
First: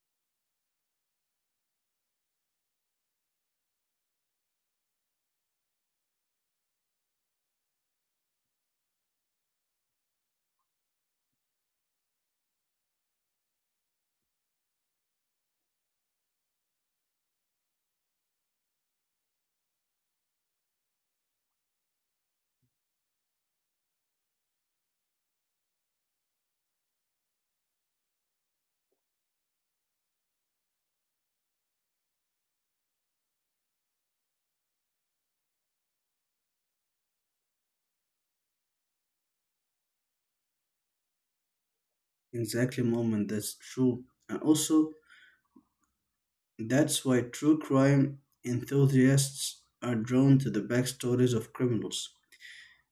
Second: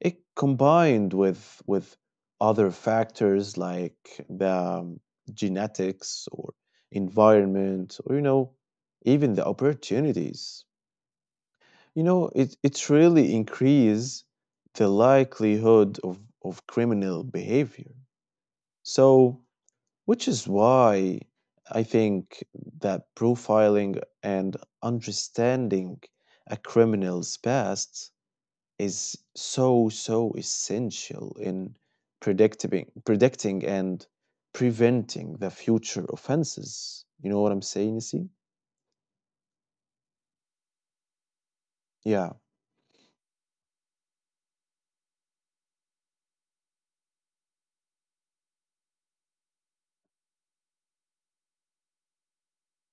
A: it combined with other factors like the genetics or environment or you know even the opportunities. You know, it really increase the likelihood of criminal behavior. So, which is why I think that profiling and understanding a criminal's past is so so essential in predicting and preventing the future offenses. You know what I'm saying? You see? Yeah.
B: Exactly, moment, that's true. And also, that's why true crime enthusiasts are drawn to the backstories of criminals.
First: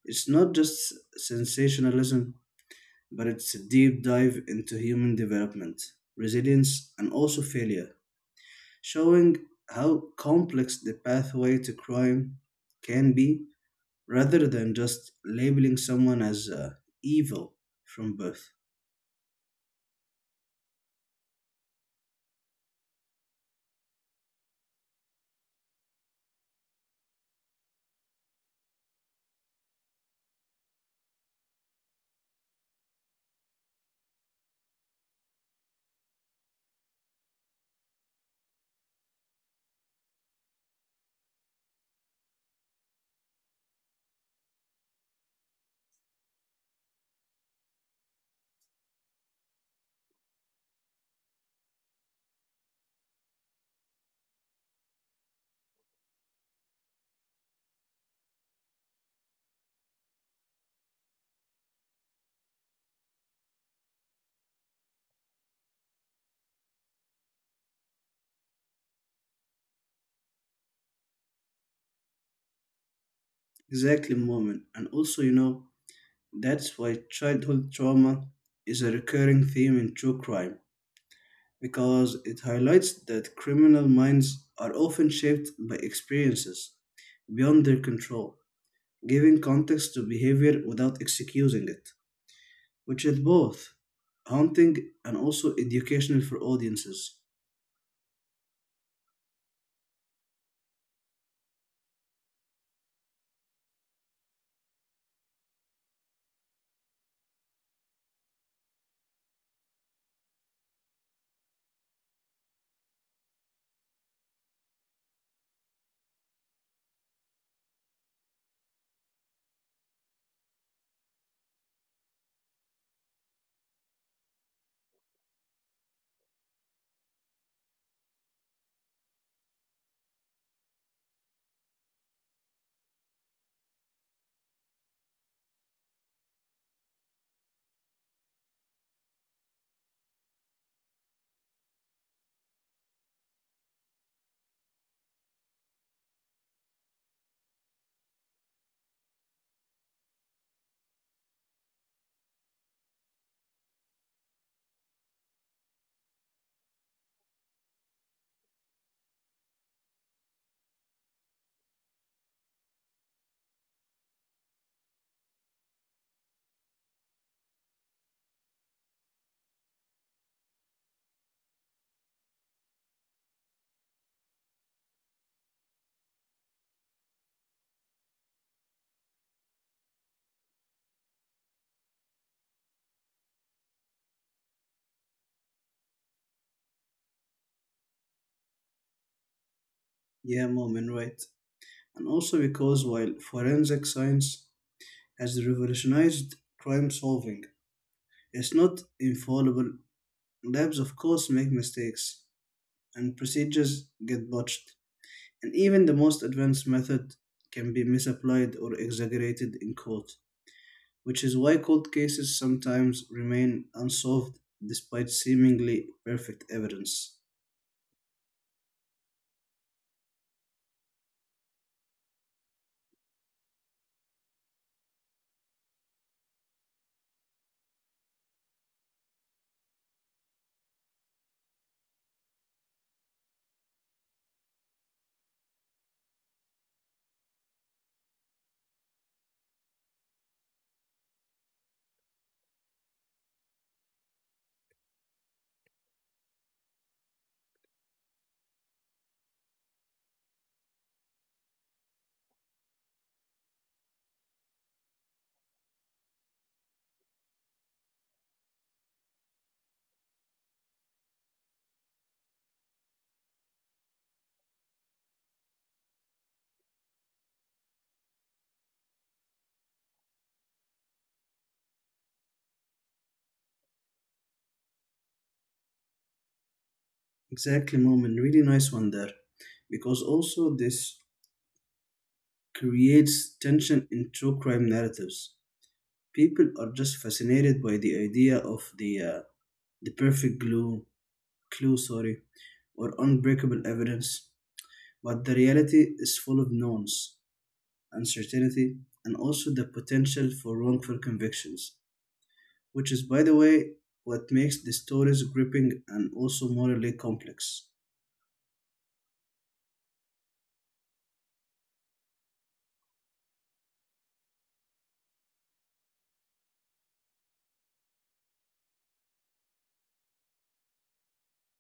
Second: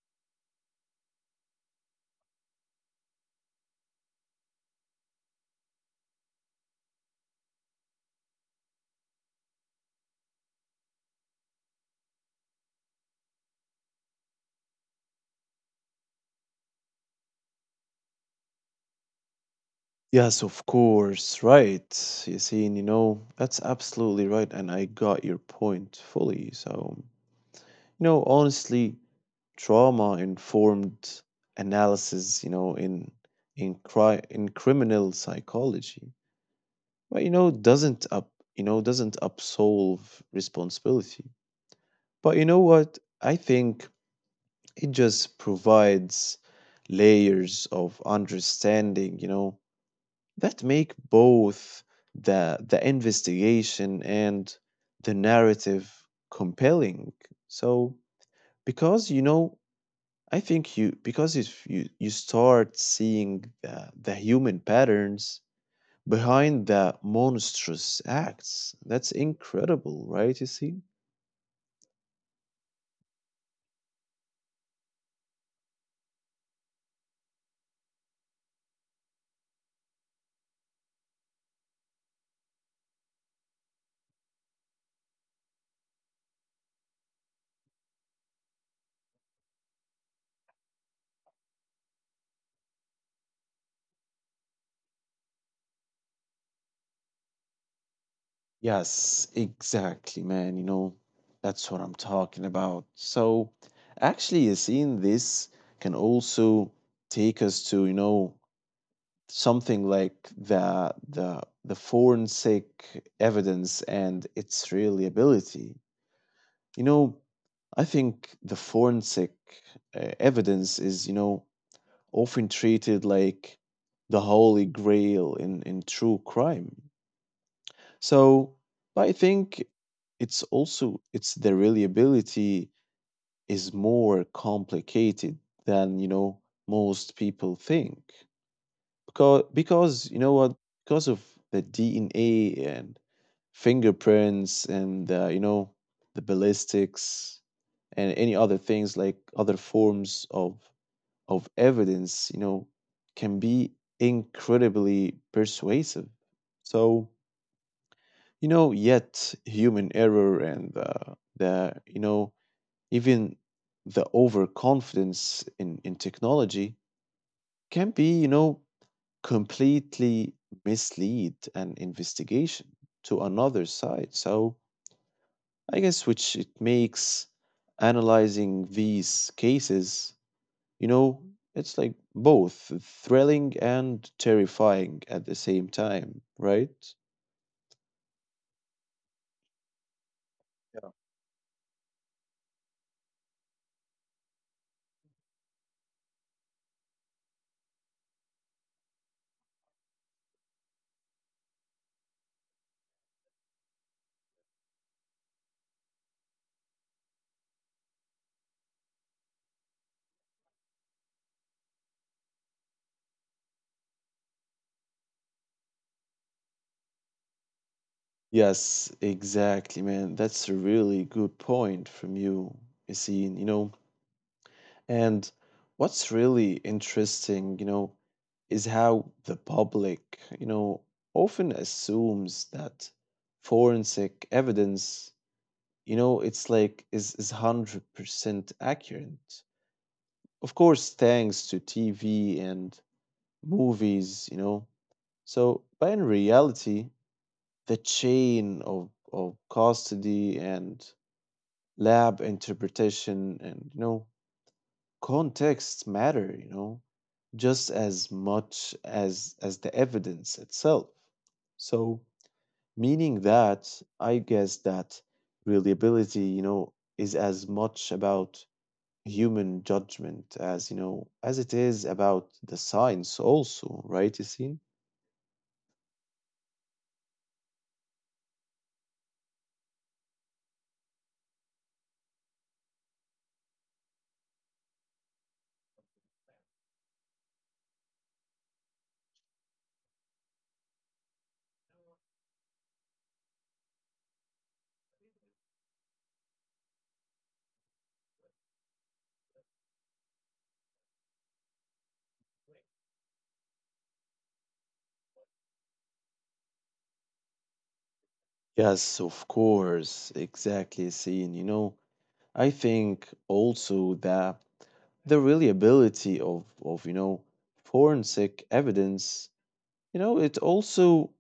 B: It's not just sensationalism, but it's a deep dive into human development, resilience, and also failure, showing how complex the pathway to crime can be rather than just labeling someone as evil from birth.
A: Yes, of course, right. You see, and you know that's absolutely right and I got your point fully. So you know honestly trauma informed analysis you know in in criminal psychology but you know, doesn't up, you know, doesn't absolve responsibility. But you know what? I think it just provides layers of understanding, that make both the investigation and the narrative compelling. So because you know, I think you because if you start seeing the human patterns behind the monstrous acts. That's incredible, right? You see?
B: Exactly, moment. And also, you know, that's why childhood trauma is a recurring theme in true crime because it highlights that criminal minds are often shaped by experiences beyond their control, giving context to behavior without excusing it, which is both haunting and also educational for audiences.
A: Yes, exactly, man. You know, that's what I'm talking about. So, actually, you see, in this can also take us to, you know, something like the forensic evidence and its reliability. You know, I think the forensic evidence is, often treated like the holy grail in true crime. So, I think it's also it's the reliability is more complicated than you know most people think because you know what because of the DNA and fingerprints and you know the ballistics and any other things like other forms of evidence, can be incredibly persuasive. So, you know, yet human error and the, even the overconfidence in technology can be, completely mislead an investigation to another side. So, I guess which it makes analyzing these cases, you know, it's like both thrilling and terrifying at the same time, right?
B: Yeah, Moment, right. And also because while forensic science has revolutionized crime solving, it's not infallible. Labs, of course, make mistakes and procedures get botched. And even the most advanced method can be misapplied or exaggerated in court, which is why cold cases sometimes remain unsolved despite seemingly perfect evidence.
A: Yes, exactly, man. That's a really good point from you, Yassine, you know. And what's really interesting, is how the public, often assumes that forensic evidence, you know, it's like is 100% accurate. Of course, thanks to TV and movies, you know. So, but in reality, the chain of custody and lab interpretation and, contexts matter, just as much as the evidence itself. So, meaning that, I guess that reliability, is as much about human judgment as, you know, as it is about the science also, right, Yassine?
B: Exactly, Moment. Really nice one there. Because also, this creates tension in true crime narratives. People are just fascinated by the idea of the perfect glue, clue, sorry, or unbreakable evidence, but the reality is full of knowns uncertainty, and also the potential for wrongful convictions, which is, by the way, what makes the stories gripping and also morally complex.
A: Yes, of course, exactly, Sin. You know, I think also that the reliability of you know, forensic evidence, you know, it also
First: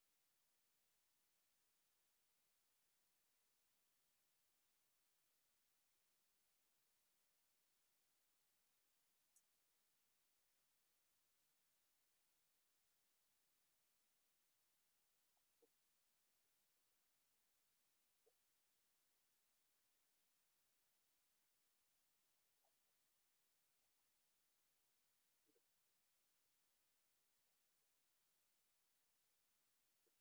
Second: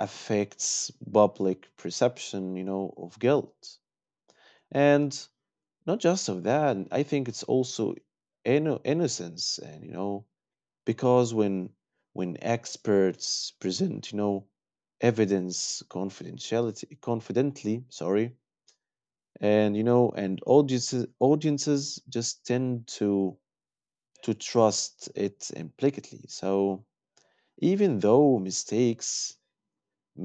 A: affects public perception, of guilt. And not just of that, I think it's also innocence and, you know, because when experts present, evidence confidentiality confidently, sorry, and you know and audiences just tend to trust it implicitly. So even though mistakes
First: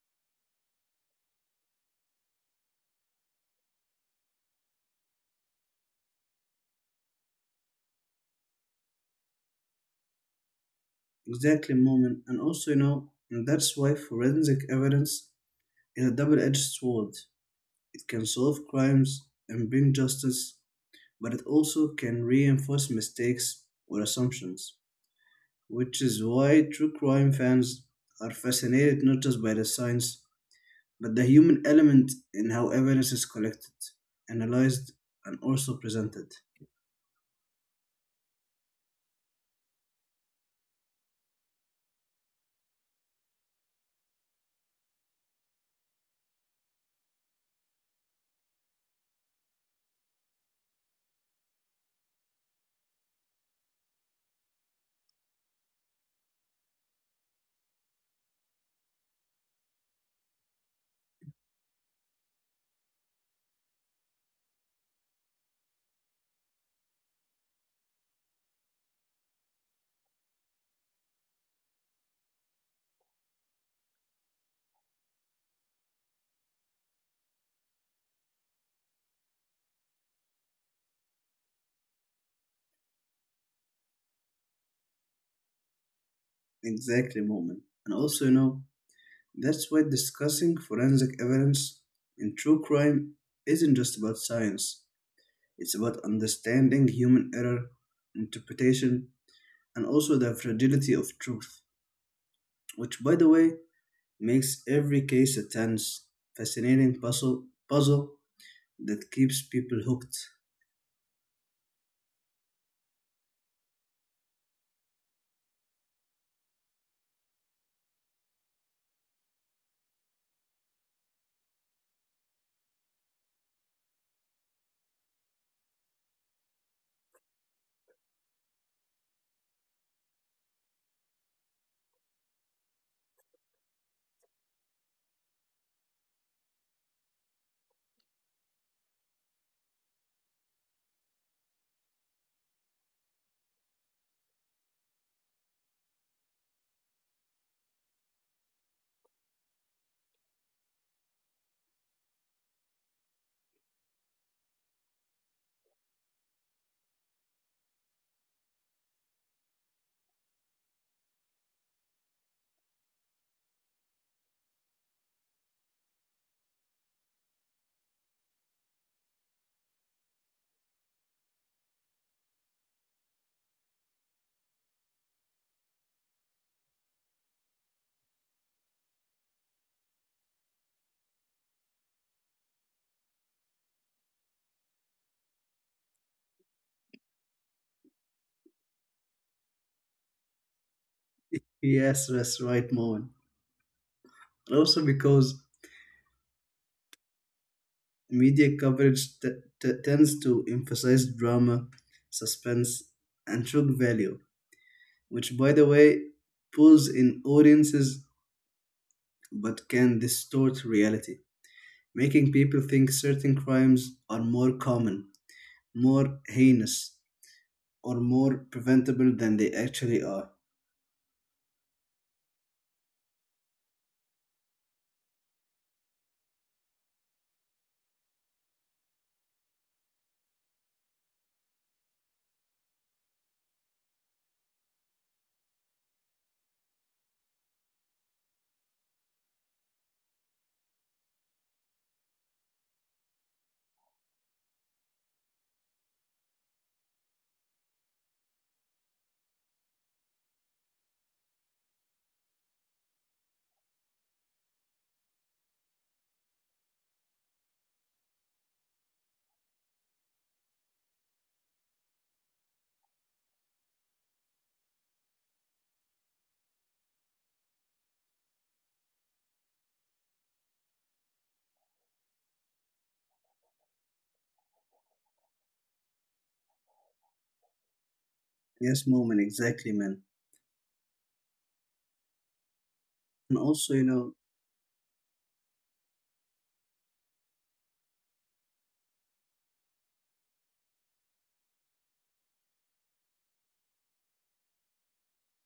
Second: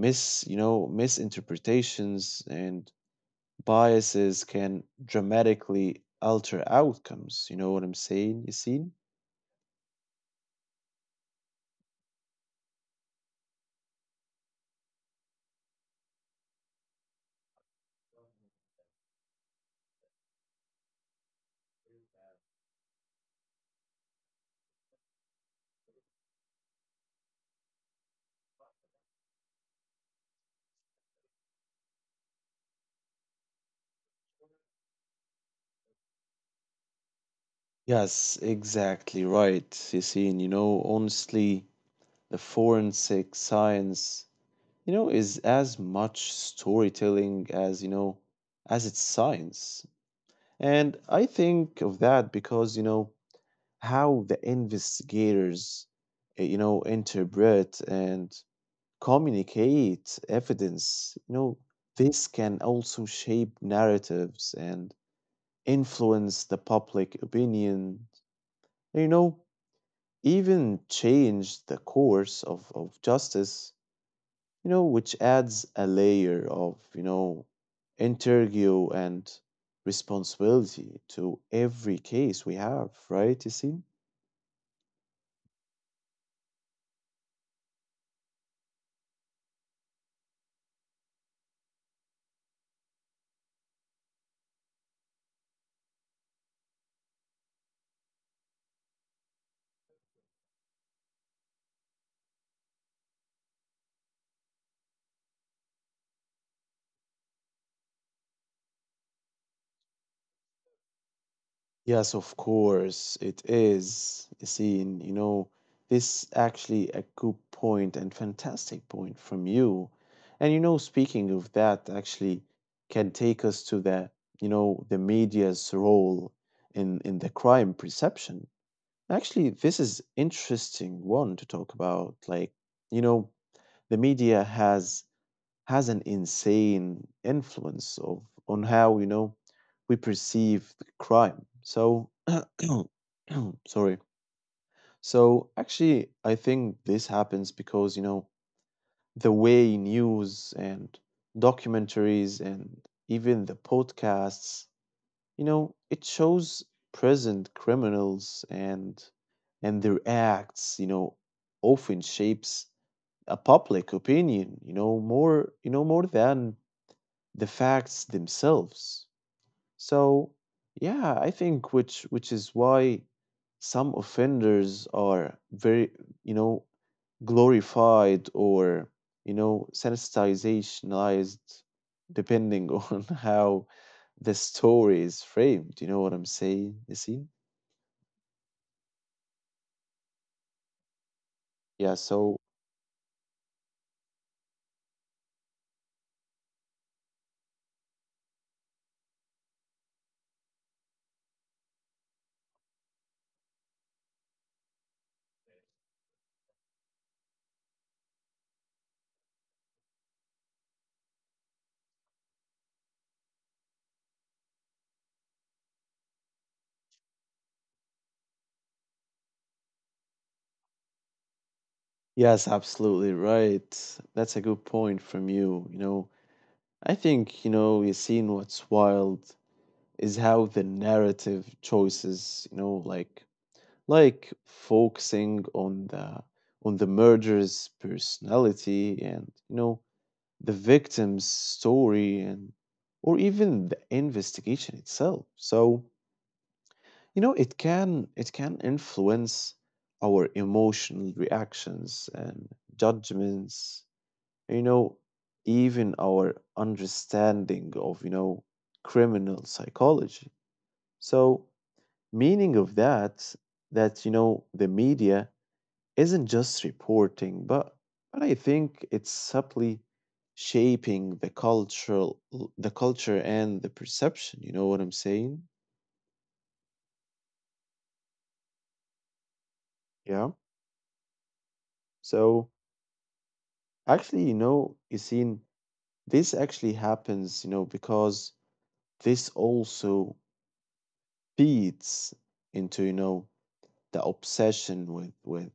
A: mis you know misinterpretations and biases can dramatically alter outcomes. You know what I'm saying? You see?
B: Exactly, moment, and also, you know, and that's why forensic evidence is a double edged sword. It can solve crimes and bring justice, but it also can reinforce mistakes or assumptions, which is why true crime fans are fascinated not just by the science but the human element in how evidence is collected, analyzed, and also presented.
A: Yes, exactly right. You see, you know honestly the forensic science you know is as much storytelling as you know as it's science. And I think of that because, you know, how the investigators, you know, interpret and communicate evidence, this can also shape narratives and influence the public opinion, you know, even change the course of justice, you know, which adds a layer of, interview and responsibility to every case we have, right, Yasin?
B: Exactly, moment. And also, you know, that's why discussing forensic evidence in true crime isn't just about science, it's about understanding human error, interpretation, and also the fragility of truth, which, by the way, makes every case a tense, fascinating puzzle that keeps people hooked.
A: Yes, of course, it is, Yasin. You know, this actually a good point and fantastic point from you. And you know, speaking of that, actually can take us to the, you know, the media's role in the crime perception. Actually, this is interesting one to talk about. Like, you know, the media has an insane influence of on how, you know, we perceive the crime. So, sorry. So, actually, I think this happens because, you know, the way news and documentaries and even the podcasts, you know, it shows present criminals and their acts, you know, often shapes a public opinion, you know, more, more than the facts themselves. So, yeah, I think which is why some offenders are very, you know, glorified or, you know, sanitizationized, depending on how the story is framed. You know what I'm saying, Yasin? Yeah,
B: Yes,
A: so
B: that's right, moment. And also because media coverage tends to emphasize drama, suspense, and shock value, which, by the way, pulls in audiences but can distort reality, making people think certain crimes are more common, more heinous, or more preventable than they actually are.
A: yes, absolutely right. That's a good point from you, you know. I think, you know, Yasin, what's wild is how the narrative choices, you know, like focusing on the murderer's personality and, you know, the victim's story and or even the investigation itself. So, you know, it can influence our emotional reactions and judgments, you know, even our understanding of, you know, criminal psychology. So meaning of that, that, you know, the media isn't just reporting, but I think it's subtly shaping the culture and the perception. You know what I'm saying?
B: Yes, moment, exactly, man.
A: Yeah. So
B: And also, you know,
A: actually, you know, you seen this actually happens, you know, because this also feeds into, you know, the obsession with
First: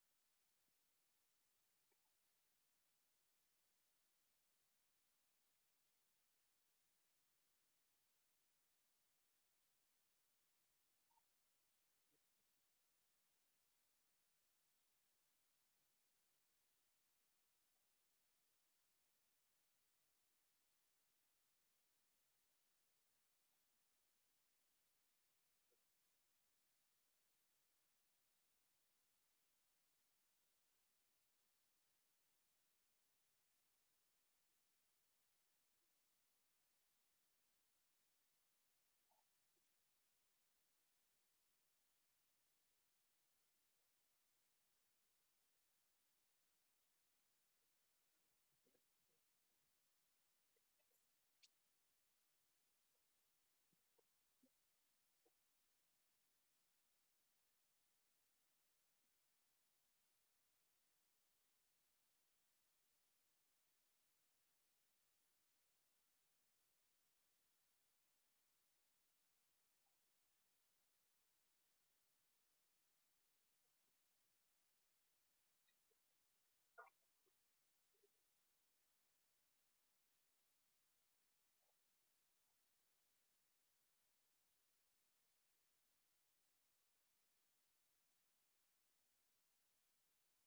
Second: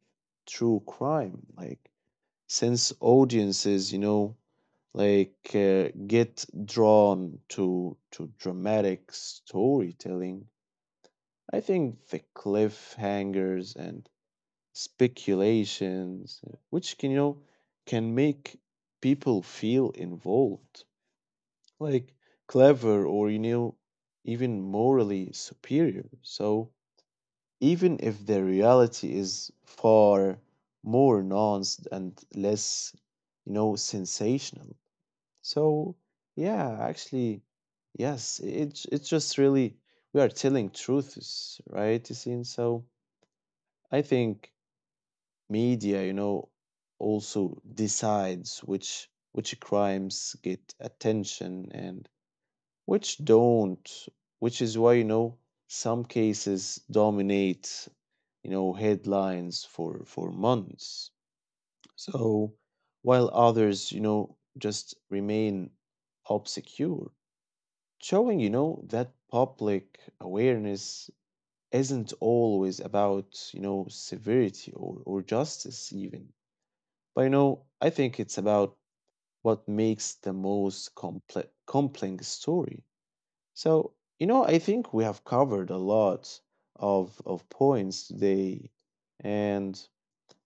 A: true crime. Like since audiences, you know, like get drawn to dramatic storytelling. I think the cliffhangers and speculations, which can, you know, can make people feel involved, like clever or, you know, even morally superior. So even if the reality is far more nuanced and less, you know, sensational. So yeah, actually, yes, it's just really, we are telling truths, right, Yasin? So I think media, you know, also decides which crimes get attention and which don't, which is why, you know, some cases dominate, you know, headlines for months. So while others, you know, just remain obscure, showing, you know, that public awareness isn't always about, you know, severity or justice even, but, you know, I think it's about what makes the most complex compelling story. So, you know, I think we have covered a lot of points today and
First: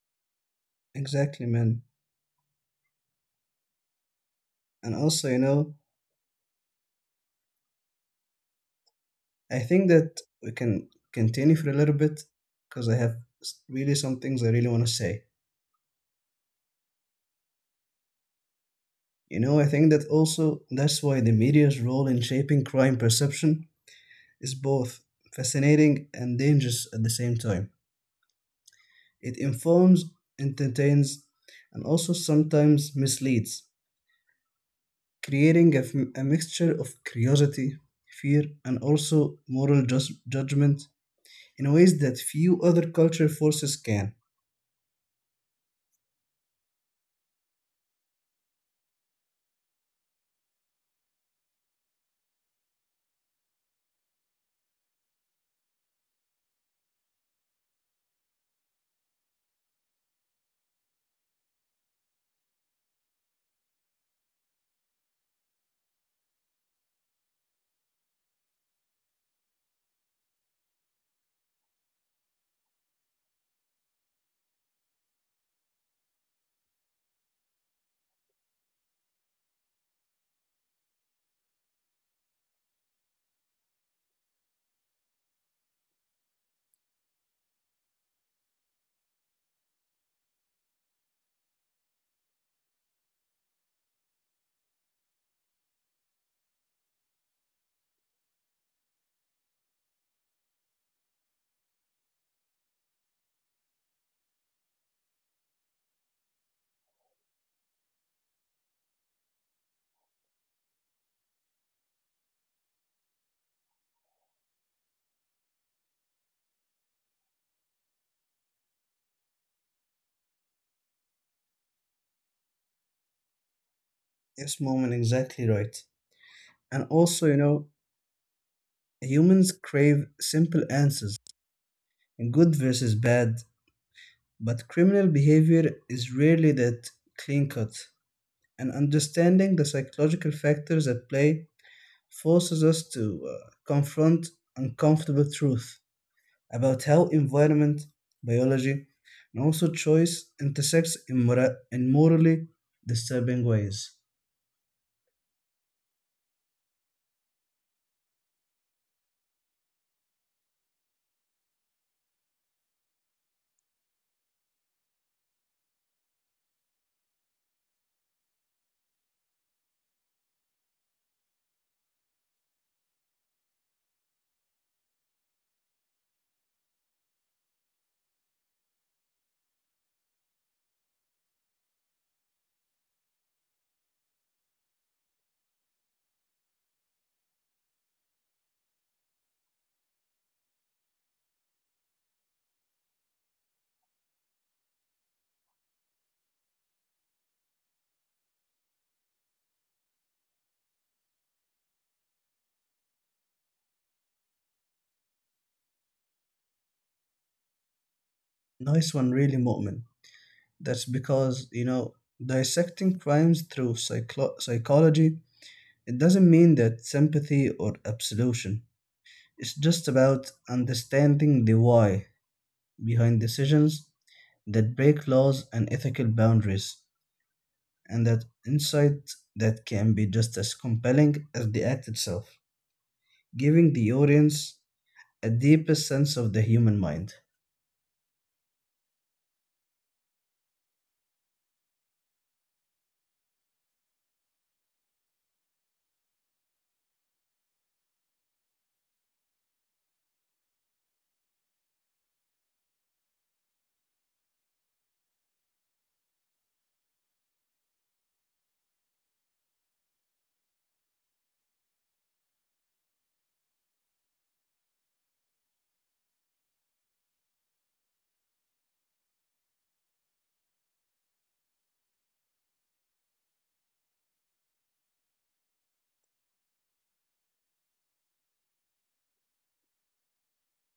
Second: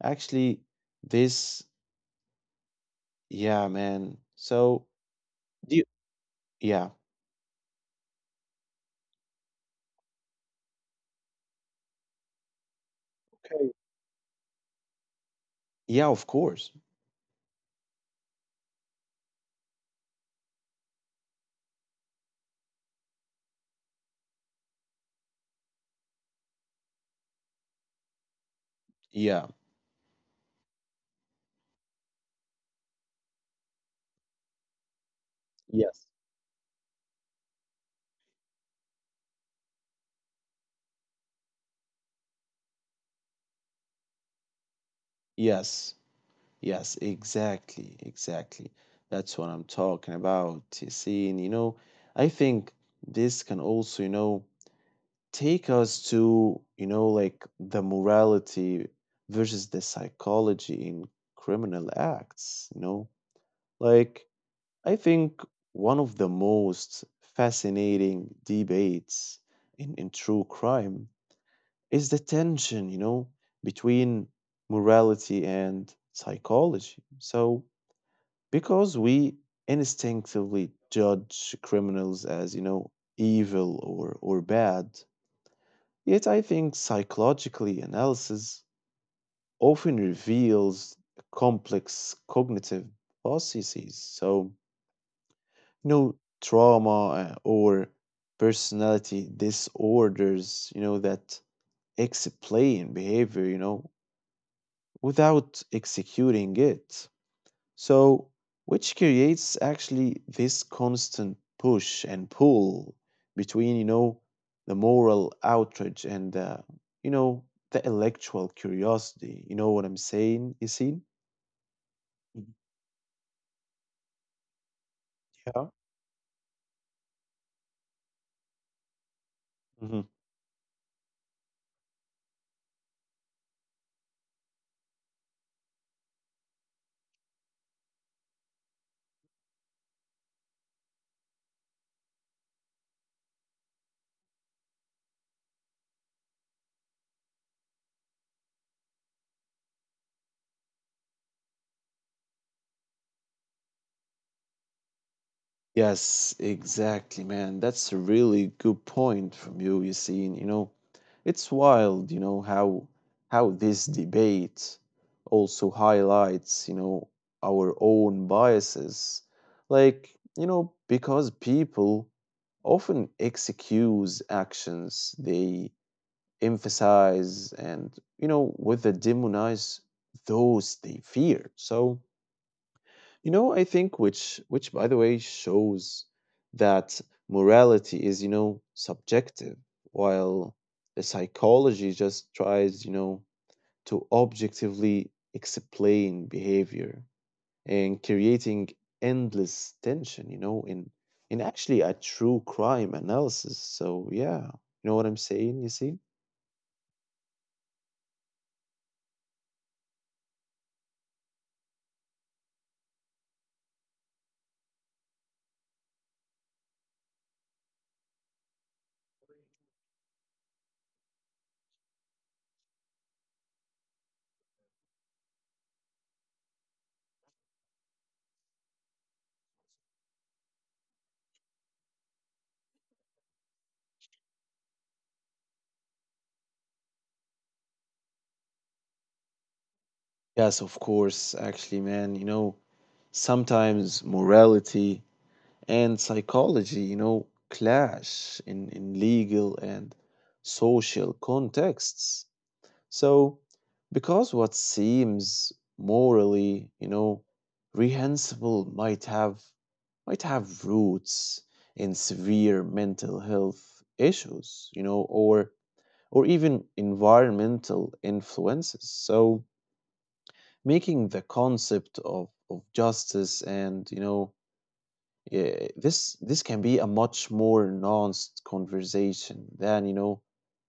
A: actually
B: exactly,
A: this.
B: man.
A: Yeah, man. So
B: And also, you know,
A: do you, yeah,
B: I think that we can continue for a little bit because I have
A: okay,
B: really some things I really want to say.
A: yeah, of course,
B: You know, I think that also that's why the media's role in shaping crime perception is both fascinating and dangerous at the same time. It
A: yeah,
B: informs, entertains, and also sometimes misleads, creating a, f-
A: yes,
B: a mixture of curiosity, fear, and also moral judgment in ways that few other culture forces can.
A: yes. Yes, exactly, exactly. That's what I'm talking about. You see, and, you know, I think this can also, you know, take us to, you know, like the morality versus the psychology in criminal acts, you know? Like, I think one of the most fascinating debates in true crime is the tension, you know, between morality and psychology. So, because we instinctively judge criminals as, you know, evil or bad, yet I think psychologically analysis often reveals complex cognitive processes. So, you know, trauma, or personality disorders, you know, that explain behavior, you know, without executing it. So, which creates actually this constant push and pull between, you know, the moral outrage and, you know, the intellectual curiosity. You know what I'm saying, Yasin? Mhm.
B: Yes, Moment, exactly right. And also, you know,
A: Yeah.
B: humans crave simple answers, good versus bad, but criminal behavior is rarely that clean cut. And understanding the psychological factors at play forces us to confront uncomfortable truth about how environment, biology, and also choice intersects in morally disturbing ways.
A: Yes, exactly, man. That's a really good point from you, Yassine. You know, it's wild, you know, how this debate also highlights, you know, our own biases. Like, you know, because people often excuse actions they emphasize and, you know, with the demonize those they fear. So, you know, I think which by the way shows that morality is, you know, subjective, while the psychology just tries, you know, to objectively explain behavior and creating endless tension, you know, in actually a true crime analysis. So yeah, you know what I'm saying, you see?
B: Nice one, really, Mu'min. That's because, you know, dissecting crimes through psychology, it doesn't mean that sympathy or absolution. It's just about understanding the why behind decisions that break laws and ethical boundaries, and that insight that can be just as compelling as the act itself, giving the audience a deeper sense of the human mind.
A: Yes, of course, actually, man, you know, sometimes morality and psychology, you know, clash in legal and social contexts. So, because what seems morally, you know, reprehensible might have roots in severe mental health issues, you know, or even environmental influences. So, making the concept of justice, and, you know, yeah, this can be a much more nuanced conversation than, you know,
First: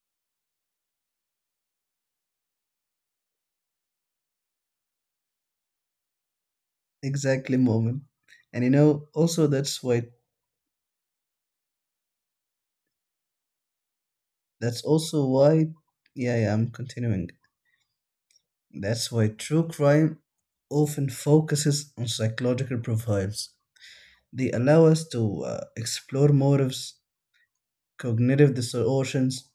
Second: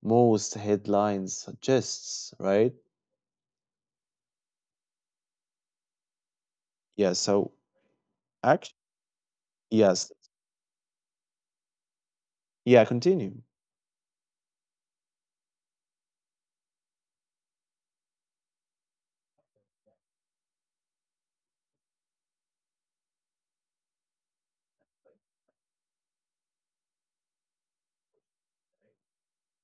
A: most headlines suggests, right? Yeah. So
B: Exactly, moment. And you
A: actually,
B: know, also that's why
A: yes, yeah. Continue.
B: that's also why yeah, yeah, I'm continuing. That's why true crime often focuses on psychological profiles. They allow us to explore motives, cognitive distortions,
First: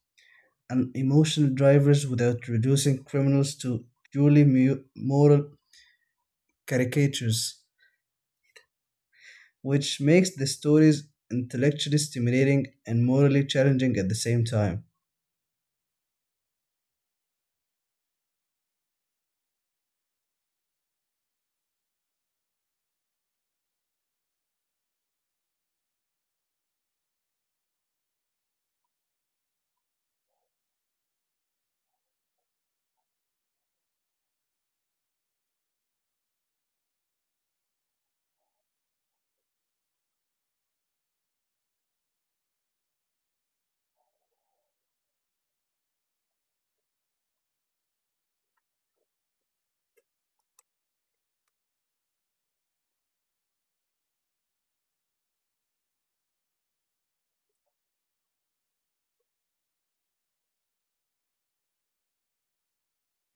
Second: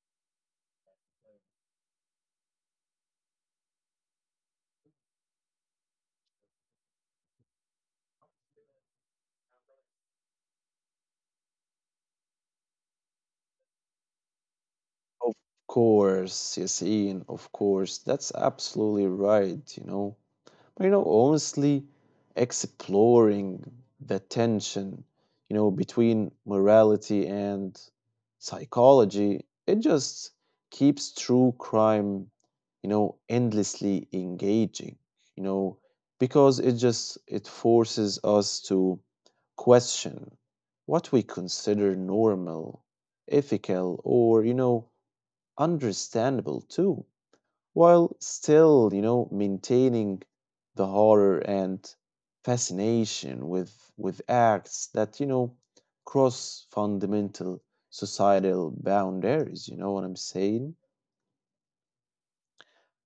B: and emotional drivers without reducing criminals to purely moral caricatures, which makes the stories intellectually stimulating and morally challenging at the same time.
A: Of course, yes, Ian. Of course, that's absolutely right. You know, you know, honestly, exploring the tension, you know, between morality and psychology, it just keeps true crime, you know, endlessly engaging, you know, because it just it forces us to question what we consider normal, ethical, or, you know, understandable too, while still, you know, maintaining the horror and fascination with acts that, you know, cross fundamental societal boundaries, you know what I'm saying?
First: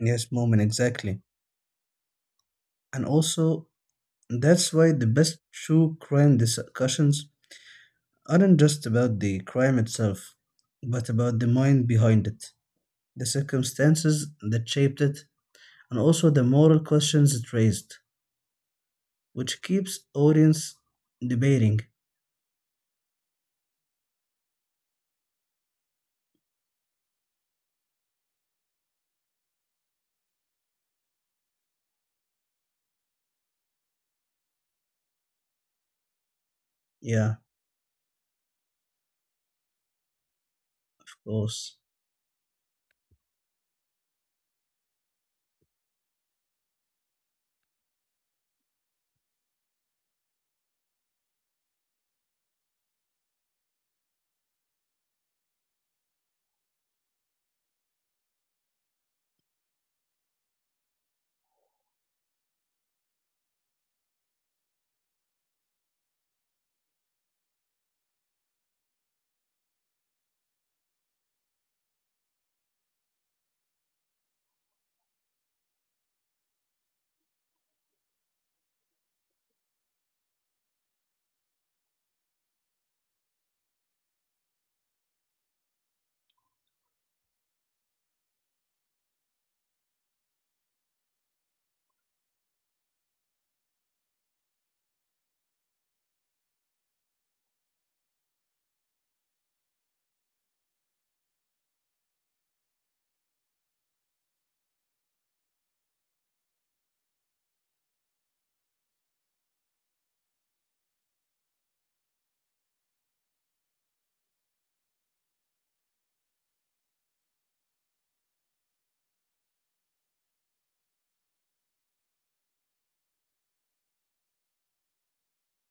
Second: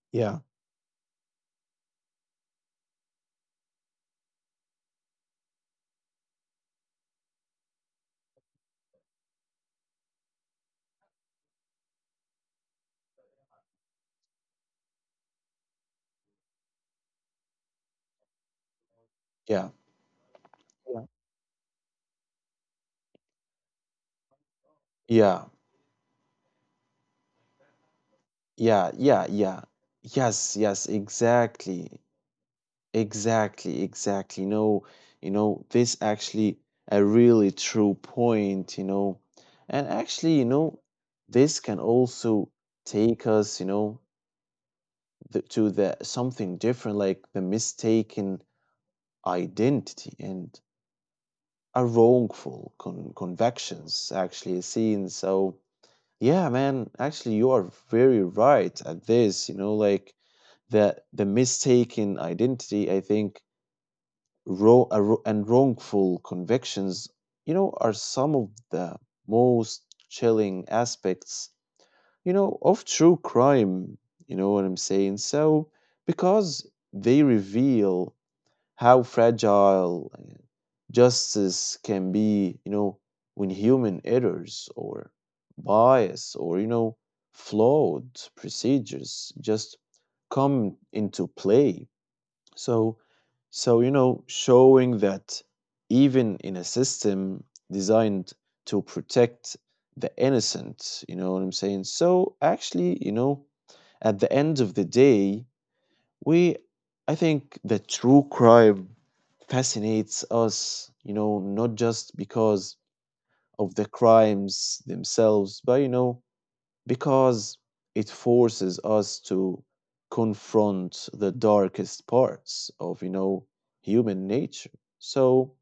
B: Yes,
A: Yeah.
B: moment, exactly. And also, that's why the best true crime discussions aren't just about the crime itself, but about the mind behind it, the circumstances that shaped it, and also the moral questions it raised, which
A: Yeah.
B: keeps audience
A: Yeah.
B: debating.
A: Yeah. Yeah, yeah, yeah. Yes, yes, exactly. Exactly, exactly. No, you know, this actually a
B: Yeah,
A: really true point, you know. And actually, you know,
B: of
A: this
B: course.
A: can also take us, you know, to the something different, like the mistaken identity and a wrongful convictions, actually, seen. So, yeah, man, actually you are very right at this, you know, like the mistaken identity, I think. Wrong wrongful convictions, you know, are some of the most chilling aspects, you know, of true crime. You know what I'm saying? So, because they reveal how fragile, justice can be, you know, when human errors or bias or, you know, flawed procedures just come into play. So, you know, showing that even in a system designed to protect the innocent, you know what I'm saying? So actually, you know, at the end of the day, we I think the true crime fascinates us, you know, not just because of the crimes themselves, but, you know, because it forces us to confront the darkest parts of, you know, human nature. So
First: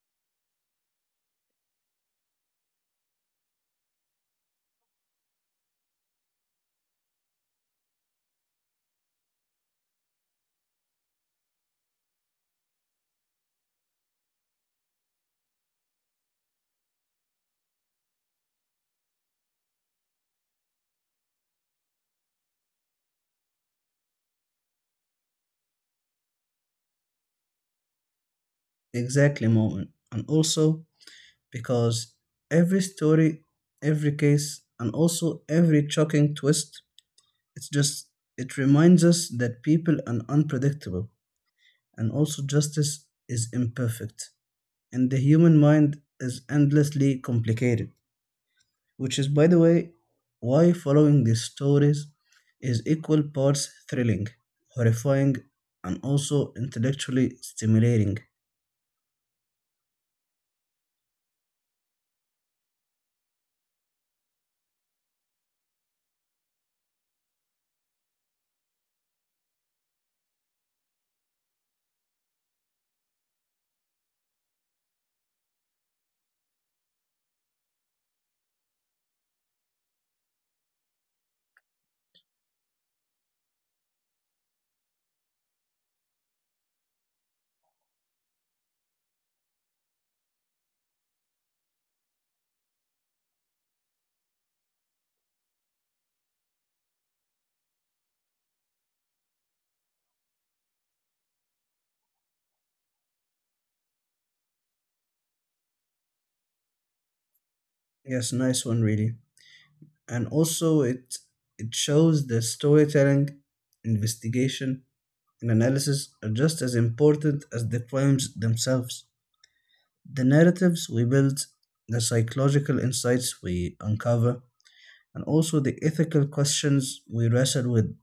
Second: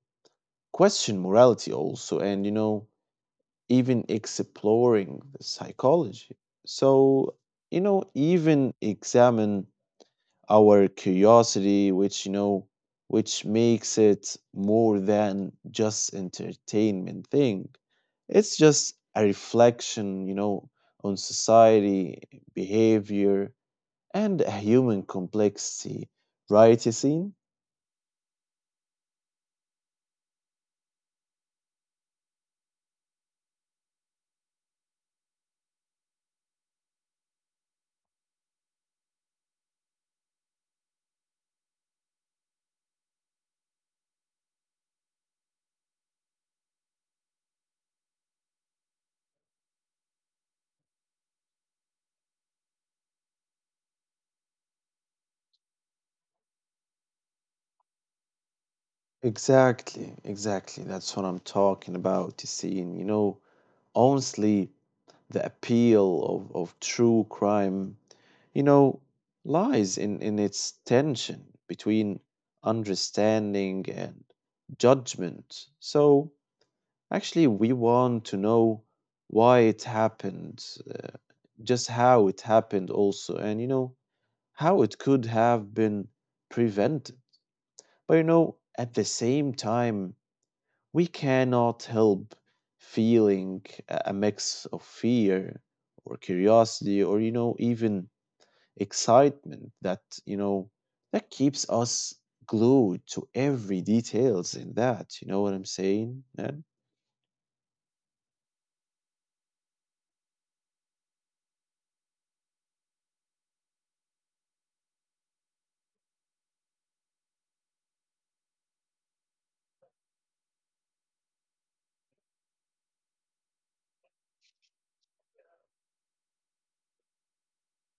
A: question morality also, and, you know, even exploring the psychology. So, you know, even examine our curiosity, which, you know, which makes it more than just entertainment thing. It's just a reflection, you know, on society, behavior, and a human complexity, right, Yassine?
B: Exactly, moment. And also because every story, every case, and also every shocking twist, it's just it reminds us that people are unpredictable and also justice is imperfect, and the human mind is endlessly complicated, which is, by the way, why following these stories is equal parts thrilling, horrifying, and also intellectually stimulating.
A: Exactly, exactly. That's what I'm talking about, Yassine. You know, honestly, the appeal of true crime, you know, lies in its tension between understanding and judgment. So, actually, we want to know why it happened, just how it happened, also, and, you know, how it could have been prevented. But, you know, at the same time, we cannot help feeling a mix of fear or curiosity or, you know, even excitement that, you know, that keeps us glued to every details in that, you know what I'm saying, man?
B: Yes, nice one, really. And also, it shows that storytelling, investigation, and analysis are just as important as the crimes themselves. The narratives we build, the psychological insights we uncover, and also the ethical questions we wrestle with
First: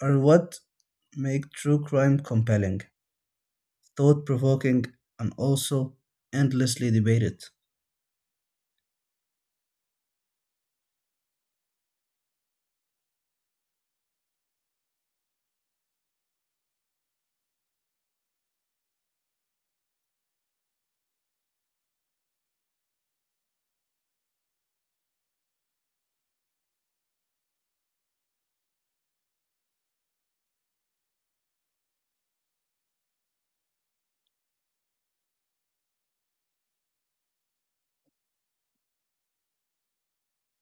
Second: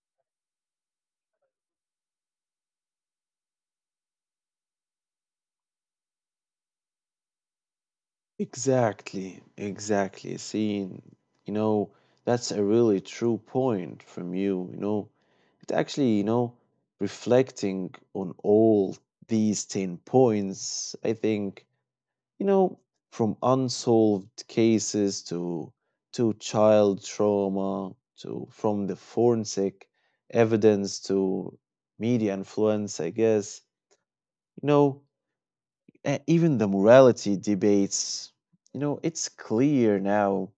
B: are what make true crime compelling, thought provoking, and also endlessly debated.
A: Exactly, exactly, seeing, you know, that's a really true point from you, you know. It actually, you know, reflecting on all these 10 points, I think. You know, from unsolved cases to child trauma to from the forensic evidence to media influence, I guess. You know, even the morality debates, you know, it's clear now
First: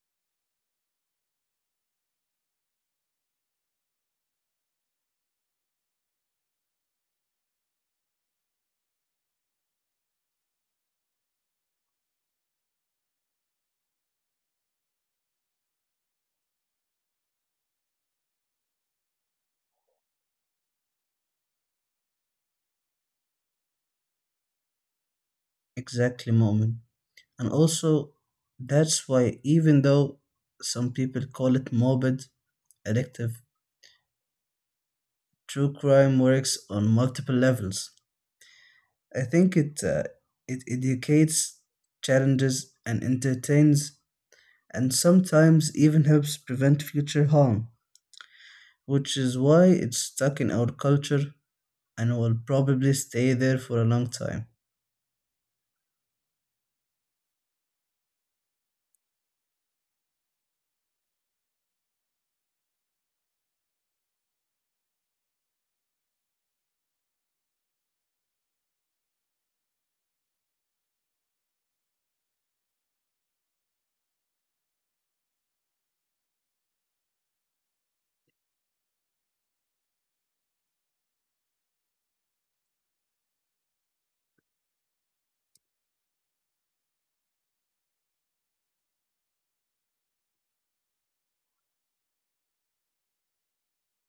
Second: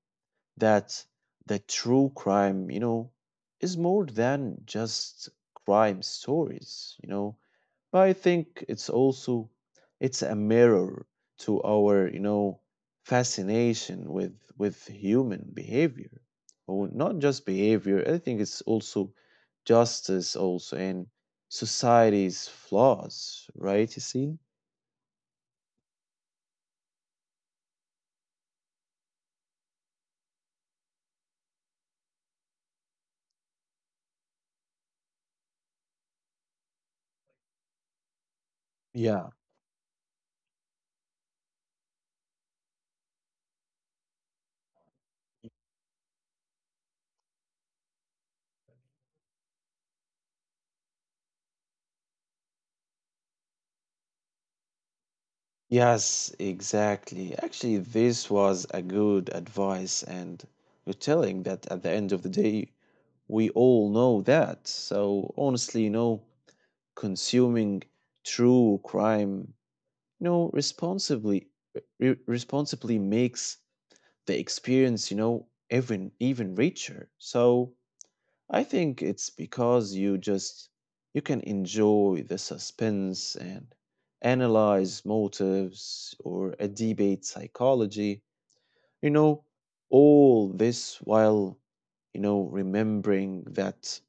A: that the true crime, you know, is more than just crime stories, you know. But I think it's also it's a mirror to our, you know, fascination with human behavior. Or not just behavior, I think it's also justice also and society's flaws, right, you see?
B: Exactly, Moment. And also, that's why, even though some people call it morbid, addictive, true crime works on multiple levels. I
A: Yeah.
B: think it educates, challenges, and entertains, and sometimes even helps prevent future harm, which is why it's stuck in our culture and will probably stay there for a long time.
A: Yes, exactly. Actually, this was a good advice, and you're telling that at the end of the day, we all know that. So honestly, you know, consuming true crime, you know, responsibly, responsibly makes the experience, you know, even even richer. So I think it's because you can enjoy the suspense and analyze motives or a debate psychology, you know, all this while, you know, remembering that,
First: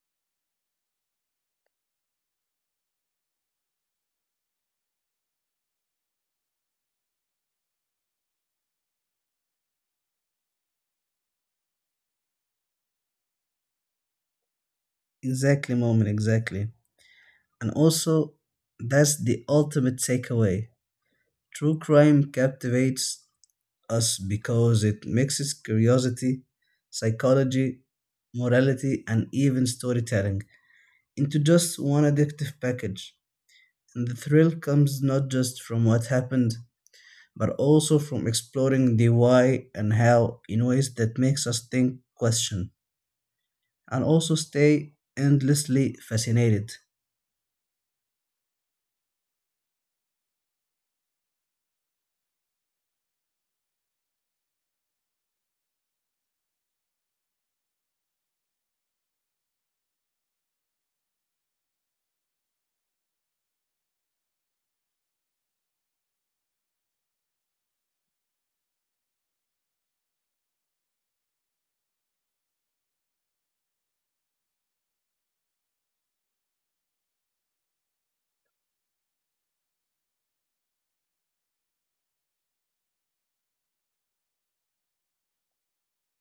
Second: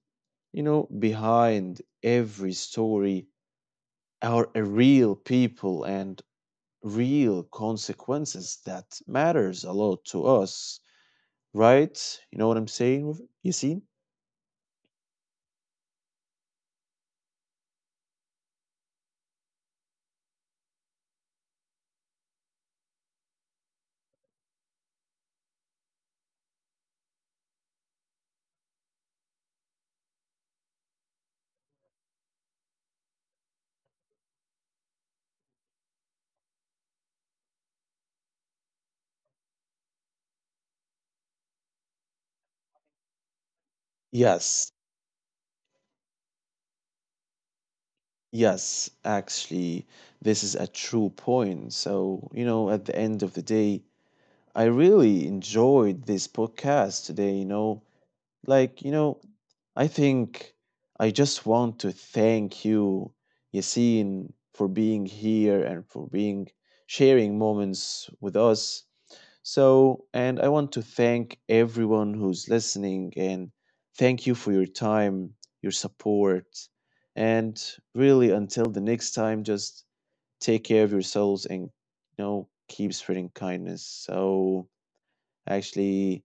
A: you know, behind every story are a real people and real consequences that matters a lot to us, right? You know what I'm saying? You see?
B: Exactly, Moment, exactly. And also, that's the ultimate takeaway. True crime captivates us because it mixes curiosity, psychology, morality, and even storytelling into just one addictive package. And the thrill comes not just from what happened, but also from exploring the why and how in ways that makes us think, question, and also
A: Yes,
B: stay endlessly fascinated.
A: yes, actually, this is a true point. So, you know, at the end of the day, I really enjoyed this podcast today, you know. Like, you know, I think I just want to thank you, Yasin, for being here and for being sharing moments with us. So, and I want to thank everyone who's listening, and thank you for your time, your support. And really, until the next time, just take care of yourselves and, you know, keep spreading kindness. So, actually,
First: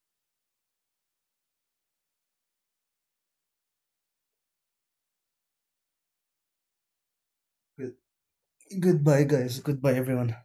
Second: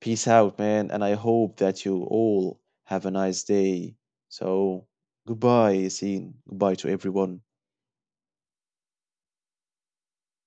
A: peace out, man. And I hope that you all have a nice day. So, goodbye, Yasin. Goodbye to everyone.
B: Goodbye, guys. Goodbye, everyone.